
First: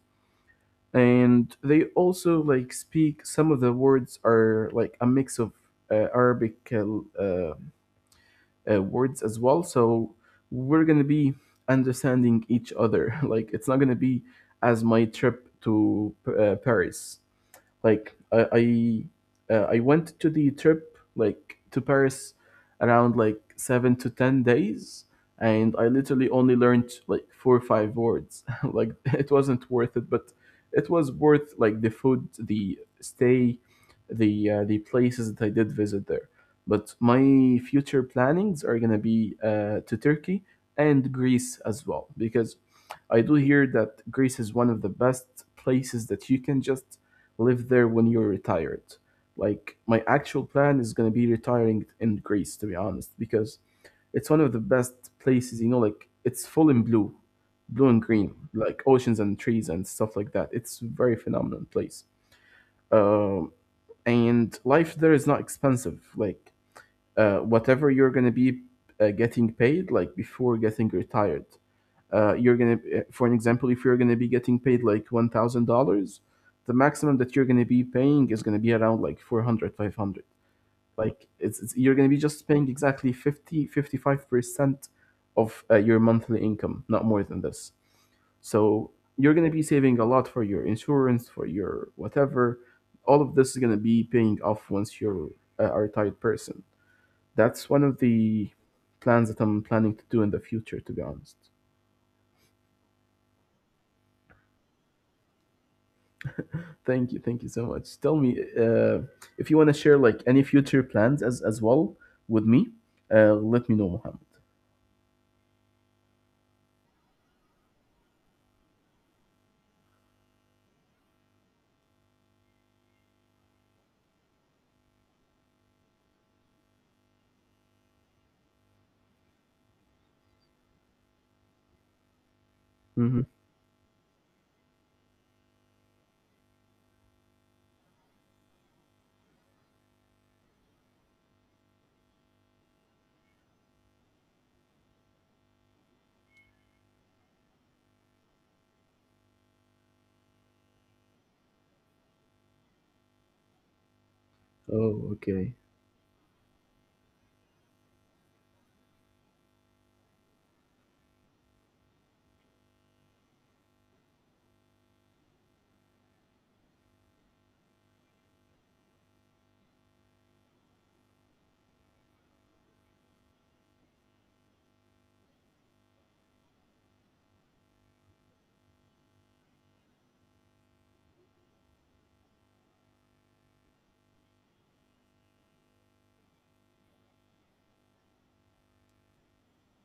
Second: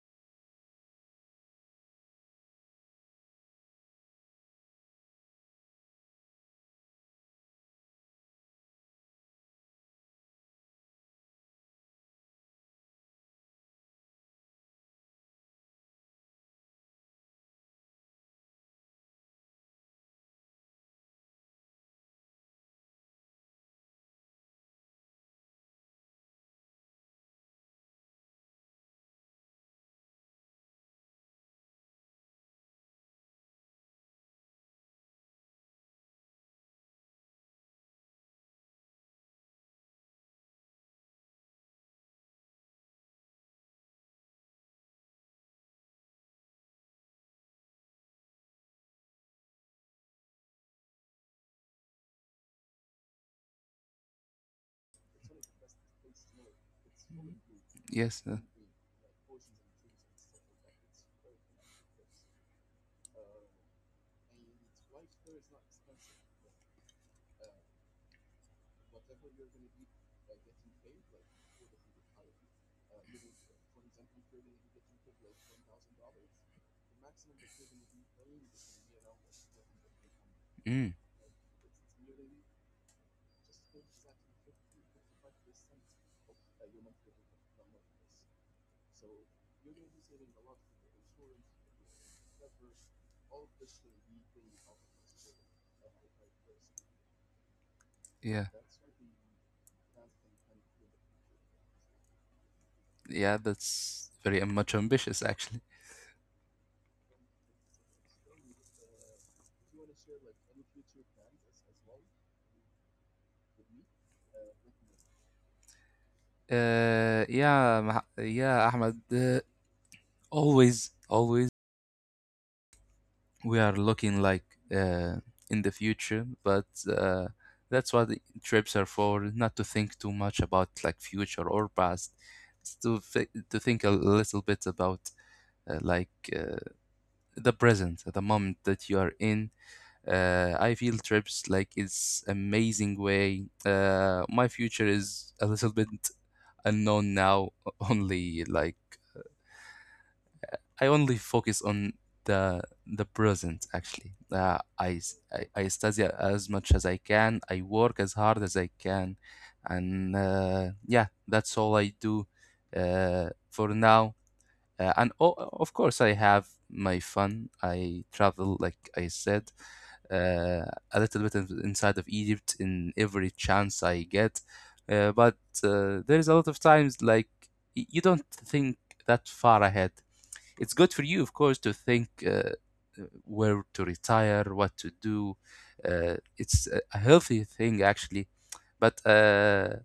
Speaker 1: and they also like speak. Some of the words are like a mix of Arabic uh, words as well. So we're gonna be understanding each other. Like it's not gonna be as my trip to Paris. Like I went to the trip like to Paris around like 7 to 10 days, and I literally only learned like four or five words. like it wasn't worth it, but it was worth like the food, the stay, the places that I did visit there. But my future plannings are gonna be to Turkey and Greece as well because I do hear that Greece is one of the best places that you can just live there when you're retired. Like my actual plan is gonna be retiring in Greece, to be honest, because it's one of the best places. You know, like it's full in blue, and
Speaker 2: Yes.
Speaker 1: green, like oceans and trees and stuff like that. It's a very phenomenal place. Um, and life there is not expensive. Like whatever you're gonna be getting paid, like before getting retired, for an example, if you're gonna be getting paid like $1,000, the maximum that you're gonna be paying is gonna be around like 400, 500.
Speaker 2: Mm,
Speaker 1: Like it's you're gonna be just paying exactly 50, 55% of your monthly income, not more than this. So you're gonna be saving a lot for your insurance, for your whatever. All of this is gonna be paying off once you're a retired person. That's one of
Speaker 2: yeah.
Speaker 1: the plans that I'm planning to do in the future, to be honest.
Speaker 2: Yeah. That's very much ambitious, actually.
Speaker 1: Thank you so much. Tell me if you want to share like any future plans as well with me. Let me know, Mohammed.
Speaker 2: Yeah. Yeah, Ahmed. Always, always. We are looking like uh, in the future, but uh, that's what the trips are for, not to think too much about like future or past. It's
Speaker 1: Mm-hmm.
Speaker 2: to think a little bit about like uh, the present, the moment that you are in. I feel trips like it's amazing way. My future is a little bit unknown now only like I only focus on the present actually. I,
Speaker 1: Oh,
Speaker 2: s-
Speaker 1: okay.
Speaker 2: I study as much as I can. I work as hard as I can, and yeah, that's all I do for now. And o Of course, I have my fun. I travel, like I said, uh, a little bit inside of Egypt in every chance I get. But there is a lot of times like you don't think that far ahead. It's good for you, of course, to think where to retire, what to do. It's a healthy thing, actually. But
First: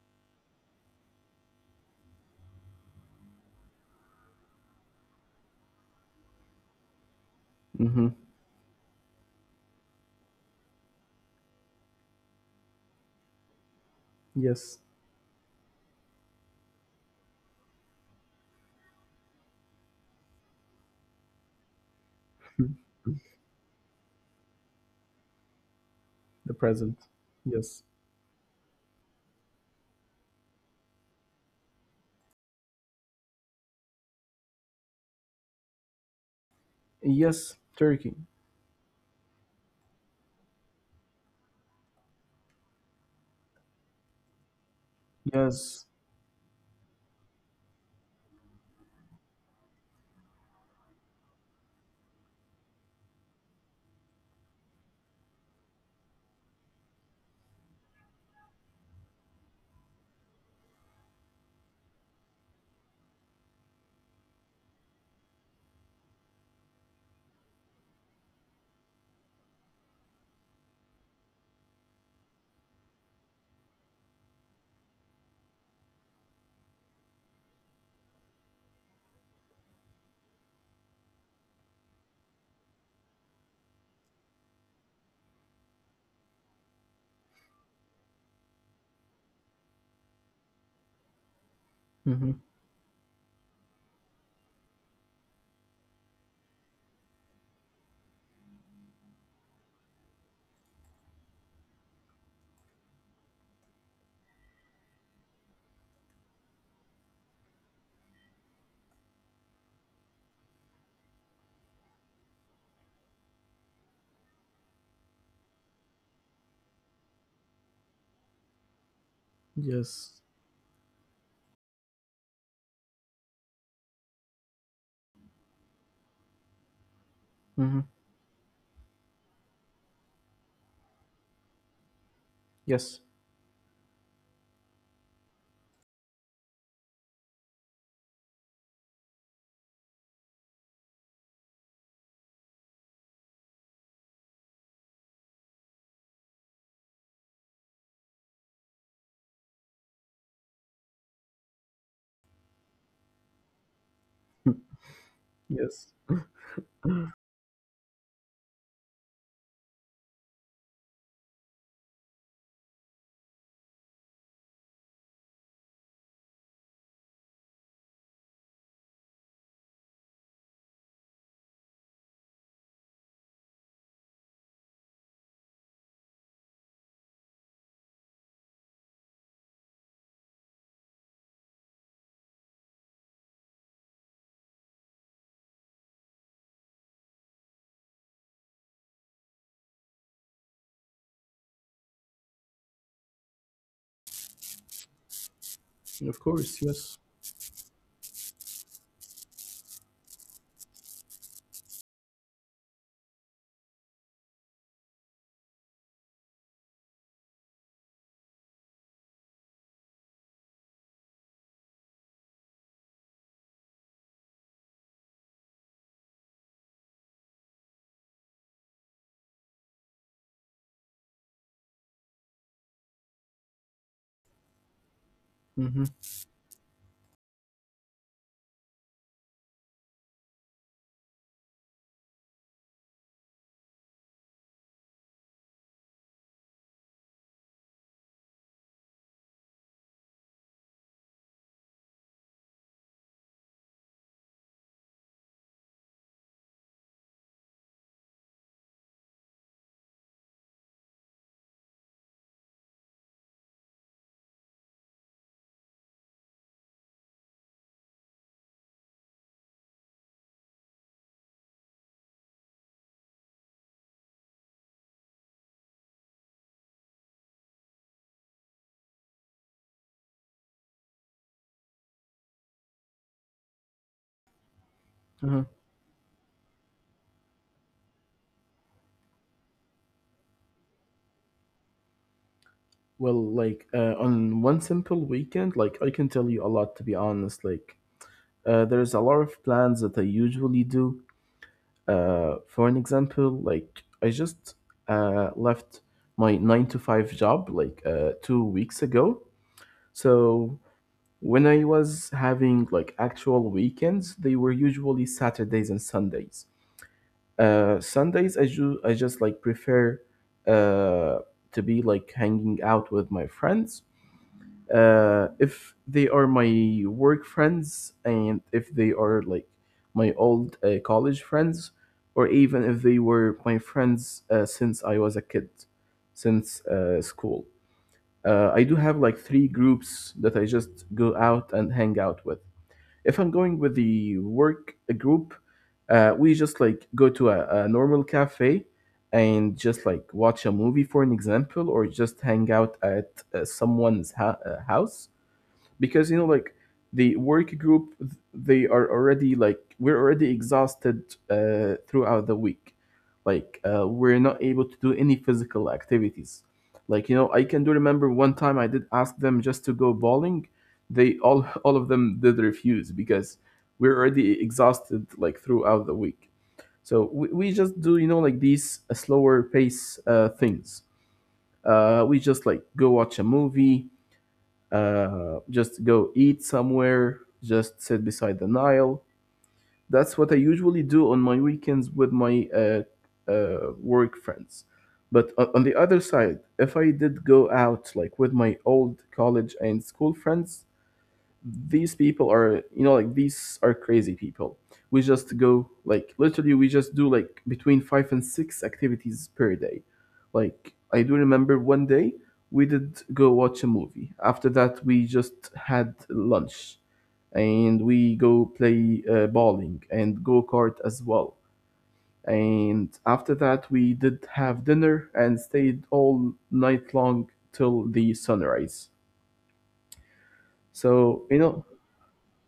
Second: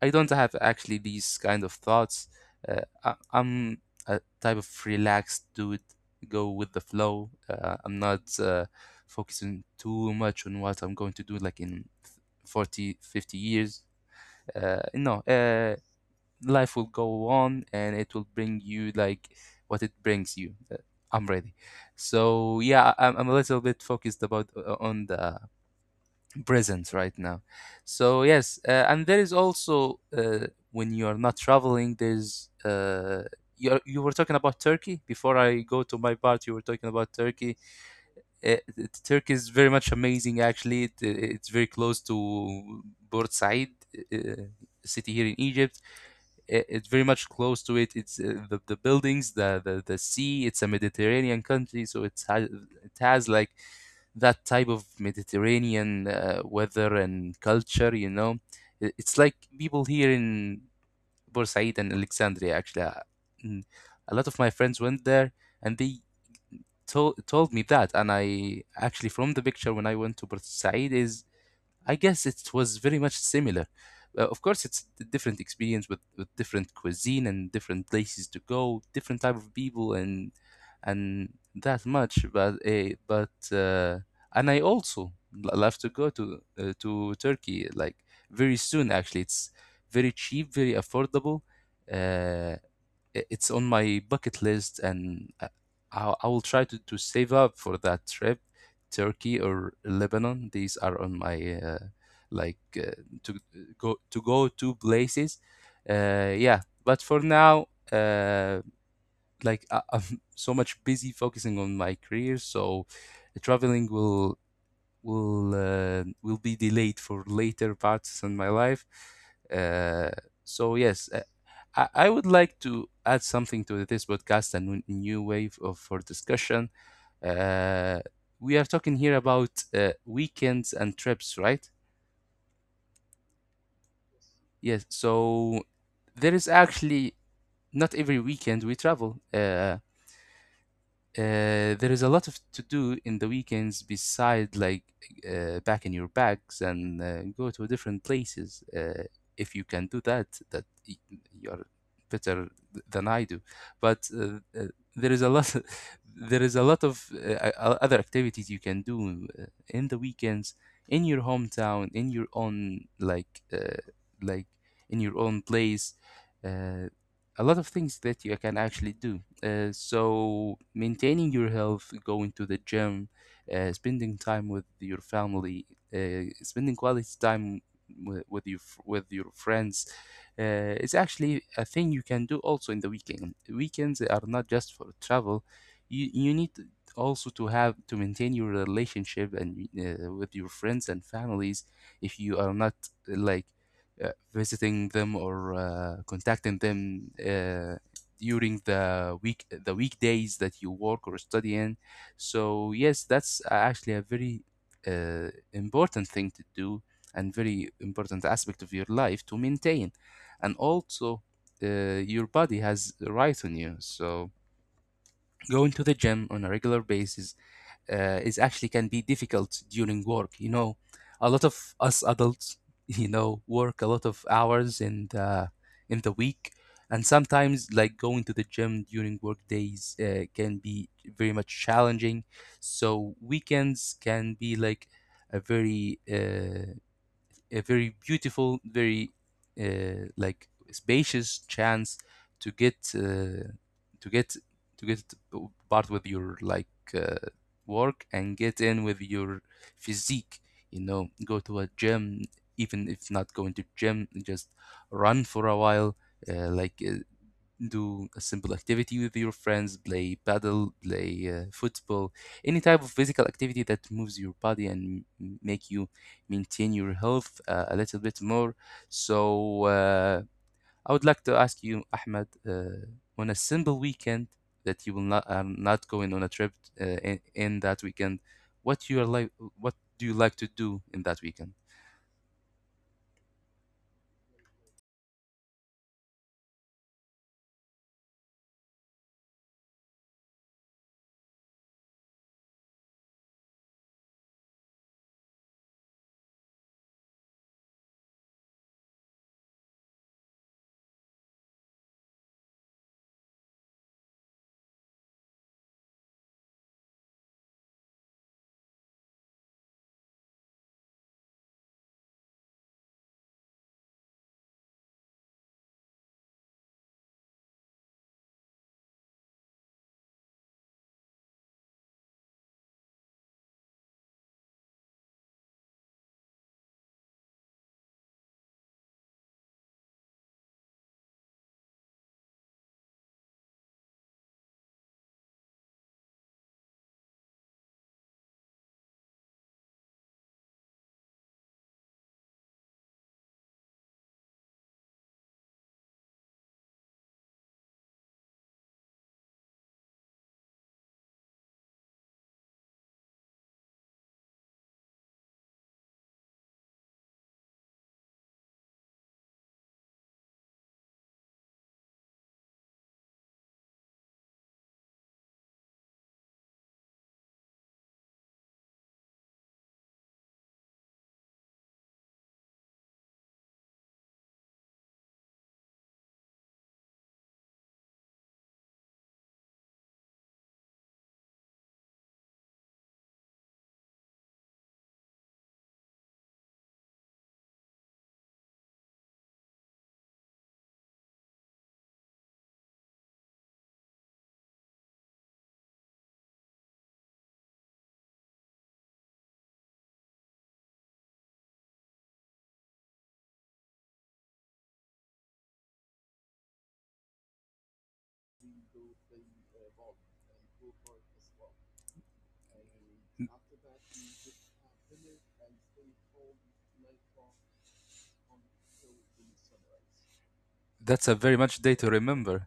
Speaker 2: I don't have actually these kind of thoughts. I'm a type of relaxed dude, go with the flow. I'm
Speaker 1: Mm-hmm.
Speaker 2: not focusing too much on what I'm going to do, like in 40, 50 years.
Speaker 1: Yes,
Speaker 2: No, life will go on and it will bring you like what it brings you. I'm ready. So yeah, I'm a little bit focused about on the
Speaker 1: the
Speaker 2: present
Speaker 1: present.
Speaker 2: right now.
Speaker 1: Yes.
Speaker 2: So yes, and there is also when you are not traveling, there's you were talking about Turkey before I go to my part. You were talking about Turkey.
Speaker 1: Yes, Turkey.
Speaker 2: Turkey is very much amazing. Actually, it's very close to Port Said, city here in Egypt.
Speaker 1: Yes.
Speaker 2: It's very much close to it. It's the buildings, the sea. It's a Mediterranean country, so it has like that type of Mediterranean weather and culture. You know, it's like people here in Borsaid and Alexandria. Actually, mm, a lot of my friends went there, and they told me that. And I actually from the picture when I went to Borsaid is I guess it was very much similar. Of course, it's a different experience with different cuisine and different places to go, different type of people, and that much. But And I also love to go to Turkey like very soon. Actually, it's very cheap, very affordable.
Speaker 1: Mm-hmm.
Speaker 2: Uh, it's on my bucket list, and I will try to save up for that trip. Turkey or Lebanon, these are on my like to to go to places. Yeah, but for now, like I'm so much busy focusing on my career, so traveling will be delayed for later parts in my life. Uh,
Speaker 1: Yes.
Speaker 2: so yes, I would like to add something to this podcast, a new wave of for discussion.
Speaker 1: Mm-hmm.
Speaker 2: Uh, we are talking here about weekends and trips, right?
Speaker 1: Yes.
Speaker 2: Yes. So there is actually not every weekend we travel. There is a lot of to do in the weekends beside like packing your bags and go to different places. If you can do that, you're better than I do. But there is a lot,
Speaker 1: Yes.
Speaker 2: there is a lot of other activities you can do in the weekends, in your hometown, in your own like in your own place. Uh, a lot of things that you can actually do. So maintaining your health, going to the gym, spending time with your family, spending quality time with your friends, is actually a thing you can do also in the weekend. Weekends are not just for travel. You also to have to maintain your relationship and with your friends and families, if you are not like visiting them or
Speaker 1: Of
Speaker 2: contacting
Speaker 1: course. Yes.
Speaker 2: them during the weekdays that you work or study in. So yes, that's actually a very important thing to do, and very important aspect of your life to maintain. And also your body has a right on you, so going to the gym on a regular basis is actually can be difficult during work. You know, a lot of us adults, you know, work a lot of hours in the
Speaker 1: Mm-hmm.
Speaker 2: in the week, and sometimes like going to the gym during work days can be very much challenging. So weekends can be like a very uh, a very beautiful, very like spacious chance to get uh, to get to get part with your uh, work and get in with your physique. You know, go to a gym, even if not going to gym, just run for a while. Like do a simple activity with your friends, play paddle, play football, any type of physical activity that moves your body and make you maintain your health a little bit more. So I would like to ask you, Ahmed, on a simple weekend that you will not are
Speaker 1: Uh-huh.
Speaker 2: not going on a trip in that weekend, what you are like, what do you like to do in that weekend?
Speaker 1: Well, like on one simple weekend, like I can tell you a lot to be honest. Like there's a lot of plans that I usually do. For an example, like I just left my nine to five job like 2 weeks ago. So when I was having like actual weekends, they were usually Saturdays and Sundays. Sundays, I just like prefer uh, to be like hanging out with my friends. If they are my work friends, and if they are like my old college friends, or even if they were my friends since I was a kid, since school. I do have like three groups that I just go out and hang out with. If I'm going with the work group, we just like go to a normal cafe and just like watch a movie for an example, or just hang out at someone's house, because like the work group they are already like we're already exhausted throughout the week, like we're not able to do any physical activities. Like I can do remember one time I did ask them just to go bowling. They All of them did refuse because we're already exhausted like throughout the week. So we just do like these slower pace things. We just like go watch a movie, just go eat somewhere, just sit beside the Nile. That's what I usually do on my weekends with my work friends. But on the other side, if I did go out like with my old college and school friends, these are crazy people. We just go, like literally, we just do like between five and six activities per day. Like I do remember one day we did go watch a movie. After that, we just had lunch, and we go play bowling and go kart as well. And after that we did have dinner and stayed all night long till the sunrise
Speaker 2: That's a
Speaker 1: so
Speaker 2: very
Speaker 1: you
Speaker 2: much
Speaker 1: know
Speaker 2: day to remember.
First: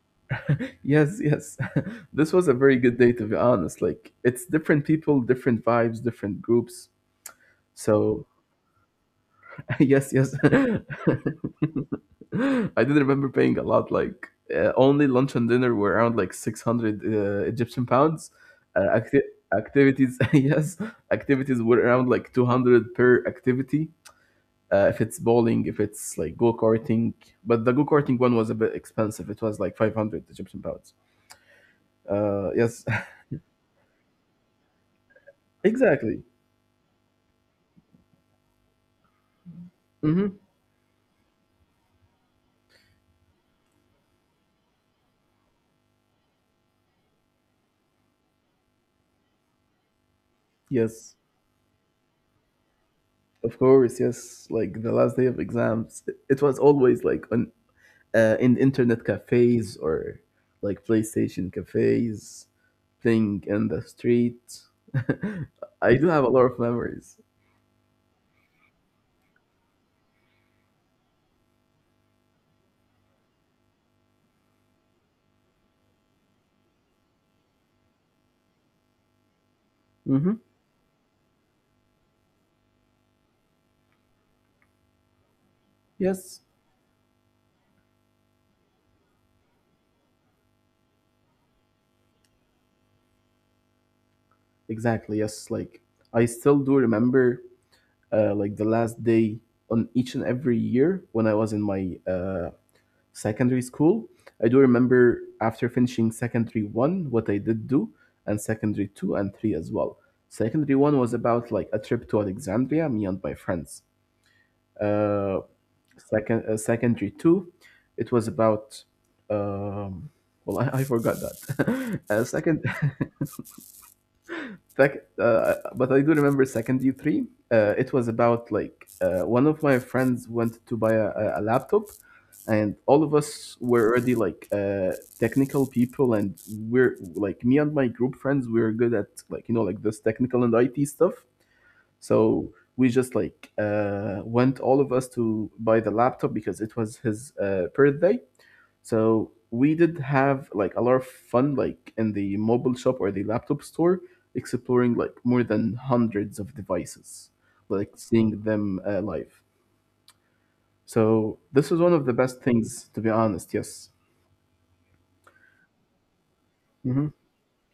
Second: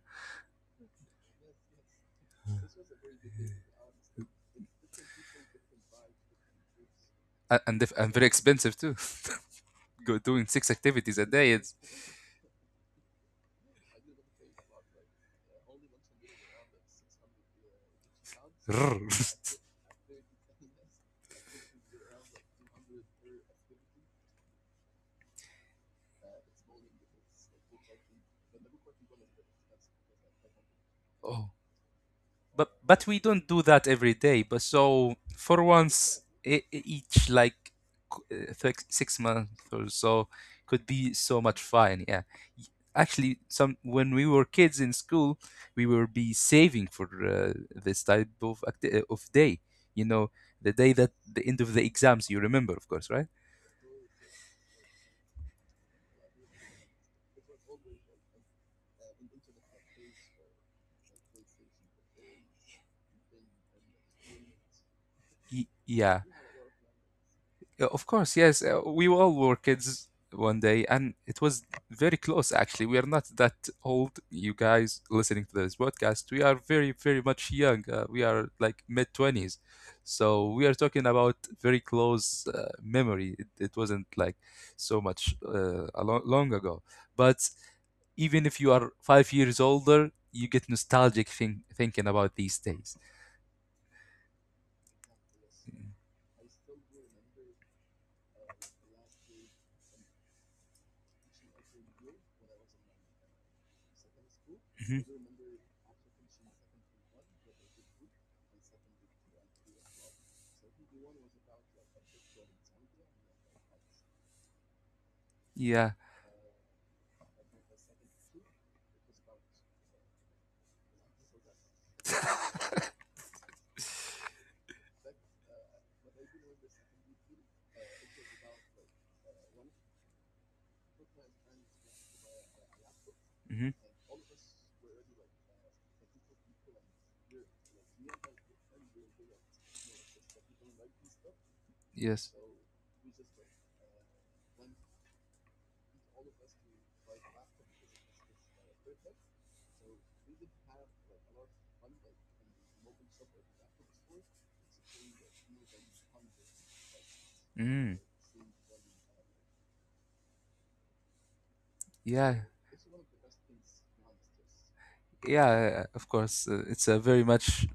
Speaker 1: Yes, yes. This was a very good day, to be honest. Like, it's different people, different vibes, different groups.
Speaker 2: A- and if, and very
Speaker 1: So,
Speaker 2: expensive too.
Speaker 1: yes,
Speaker 2: Go
Speaker 1: yes.
Speaker 2: doing six
Speaker 1: I
Speaker 2: activities a day. It's
Speaker 1: did remember paying a lot. Like, only lunch and dinner were around like 600 Egyptian pounds. Uh, acti Activities, yes, activities were around like 200 per activity. If it's bowling, if it's like go-karting, but the go-karting one was a bit expensive. It was like 500 Egyptian pounds.
Speaker 2: oh,
Speaker 1: Uh,
Speaker 2: but
Speaker 1: yes,
Speaker 2: but we don't do that every day. But so For once,
Speaker 1: exactly.
Speaker 2: each six six months or so
Speaker 1: Hmm.
Speaker 2: could be so much fun. Yeah, Y- actually, some when we were kids in school, we will be saving for this type of day. You know, the day that
Speaker 1: Yes,
Speaker 2: the end of the exams. You remember, of course, right?
Speaker 1: of course. Yes, like the last day of exams, it was always like on in internet cafes or like PlayStation cafes, playing in the street. I do
Speaker 2: Yeah.
Speaker 1: have a lot of memories.
Speaker 2: Yeah, of course, yes. We all were kids one day, and it was very close, actually. We are not that old, you guys listening to this podcast. We are very, very much young. We are like mid 20s.
Speaker 1: Hmm.
Speaker 2: So we are talking about very close memory. It wasn't like so much
Speaker 1: Yes,
Speaker 2: long ago. But even if you are 5 years older, you get nostalgic thinking about these days.
Speaker 1: exactly. Yes, like I still do remember like the last day on each and every year when I was in my secondary school. I do
Speaker 2: Hmm.
Speaker 1: remember after finishing secondary one, what I did do, and secondary two and three as well. Secondary one was about like a trip to Alexandria, me and my friends. Uh,
Speaker 2: Yeah.
Speaker 1: Secondary two, it was about um, well, I forgot that. But I do remember second U three. It was about like one of my friends went to buy a laptop, and all of us
Speaker 2: Hmm.
Speaker 1: were already like technical people, and we're like me and my group friends. We were good at like like this technical and IT stuff.
Speaker 2: Yes.
Speaker 1: So we just like went all of us to buy the laptop because it was his birthday, so we did have like a lot of fun, like in the mobile shop or the laptop store, exploring like more than hundreds of devices, like
Speaker 2: Mm.
Speaker 1: seeing them live. So this was one of the
Speaker 2: Yeah.
Speaker 1: best things, to be honest. Yes.
Speaker 2: Yeah, yeah, yeah, of course, it's a
Speaker 1: Mm-hmm.
Speaker 2: very much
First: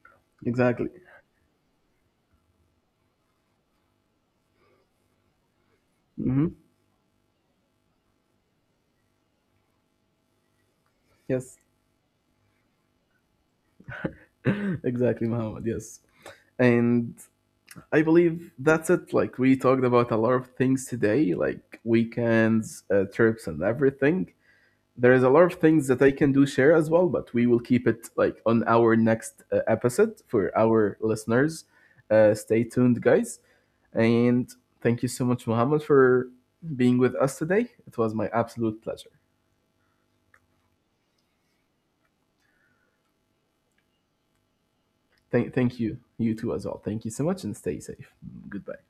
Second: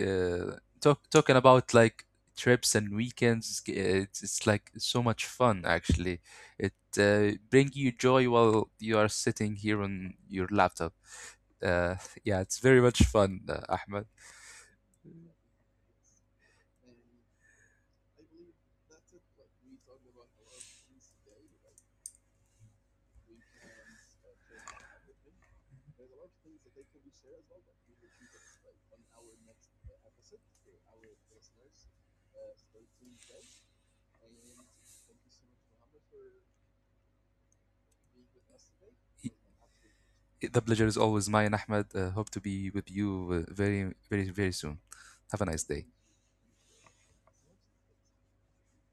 Speaker 2: uh,
Speaker 1: Exactly.
Speaker 2: talking about like trips and weekends. It's like so much fun actually.
Speaker 1: Mm-hmm.
Speaker 2: It bring you joy while you are sitting here on your laptop.
Speaker 1: Yes.
Speaker 2: uh, yeah, it's very much fun, Ahmed.
Speaker 1: Exactly, Muhammad. Yes. And I believe that's it. Like we talked about a lot of things today, like weekends, trips, and everything. There is a lot of things that I can do share as well, but we will keep it like on our next episode for our listeners. Stay tuned, guys, and thank you so much, Muhammad, for being with us today. It was my absolute pleasure.
Speaker 2: Y- the pleasure is always mine, Ahmed. Hope to be with you very, very, very soon. Have a
Speaker 1: Thank,
Speaker 2: nice day.
Speaker 1: thank you, you too as well. Thank you so much, and stay safe. Goodbye.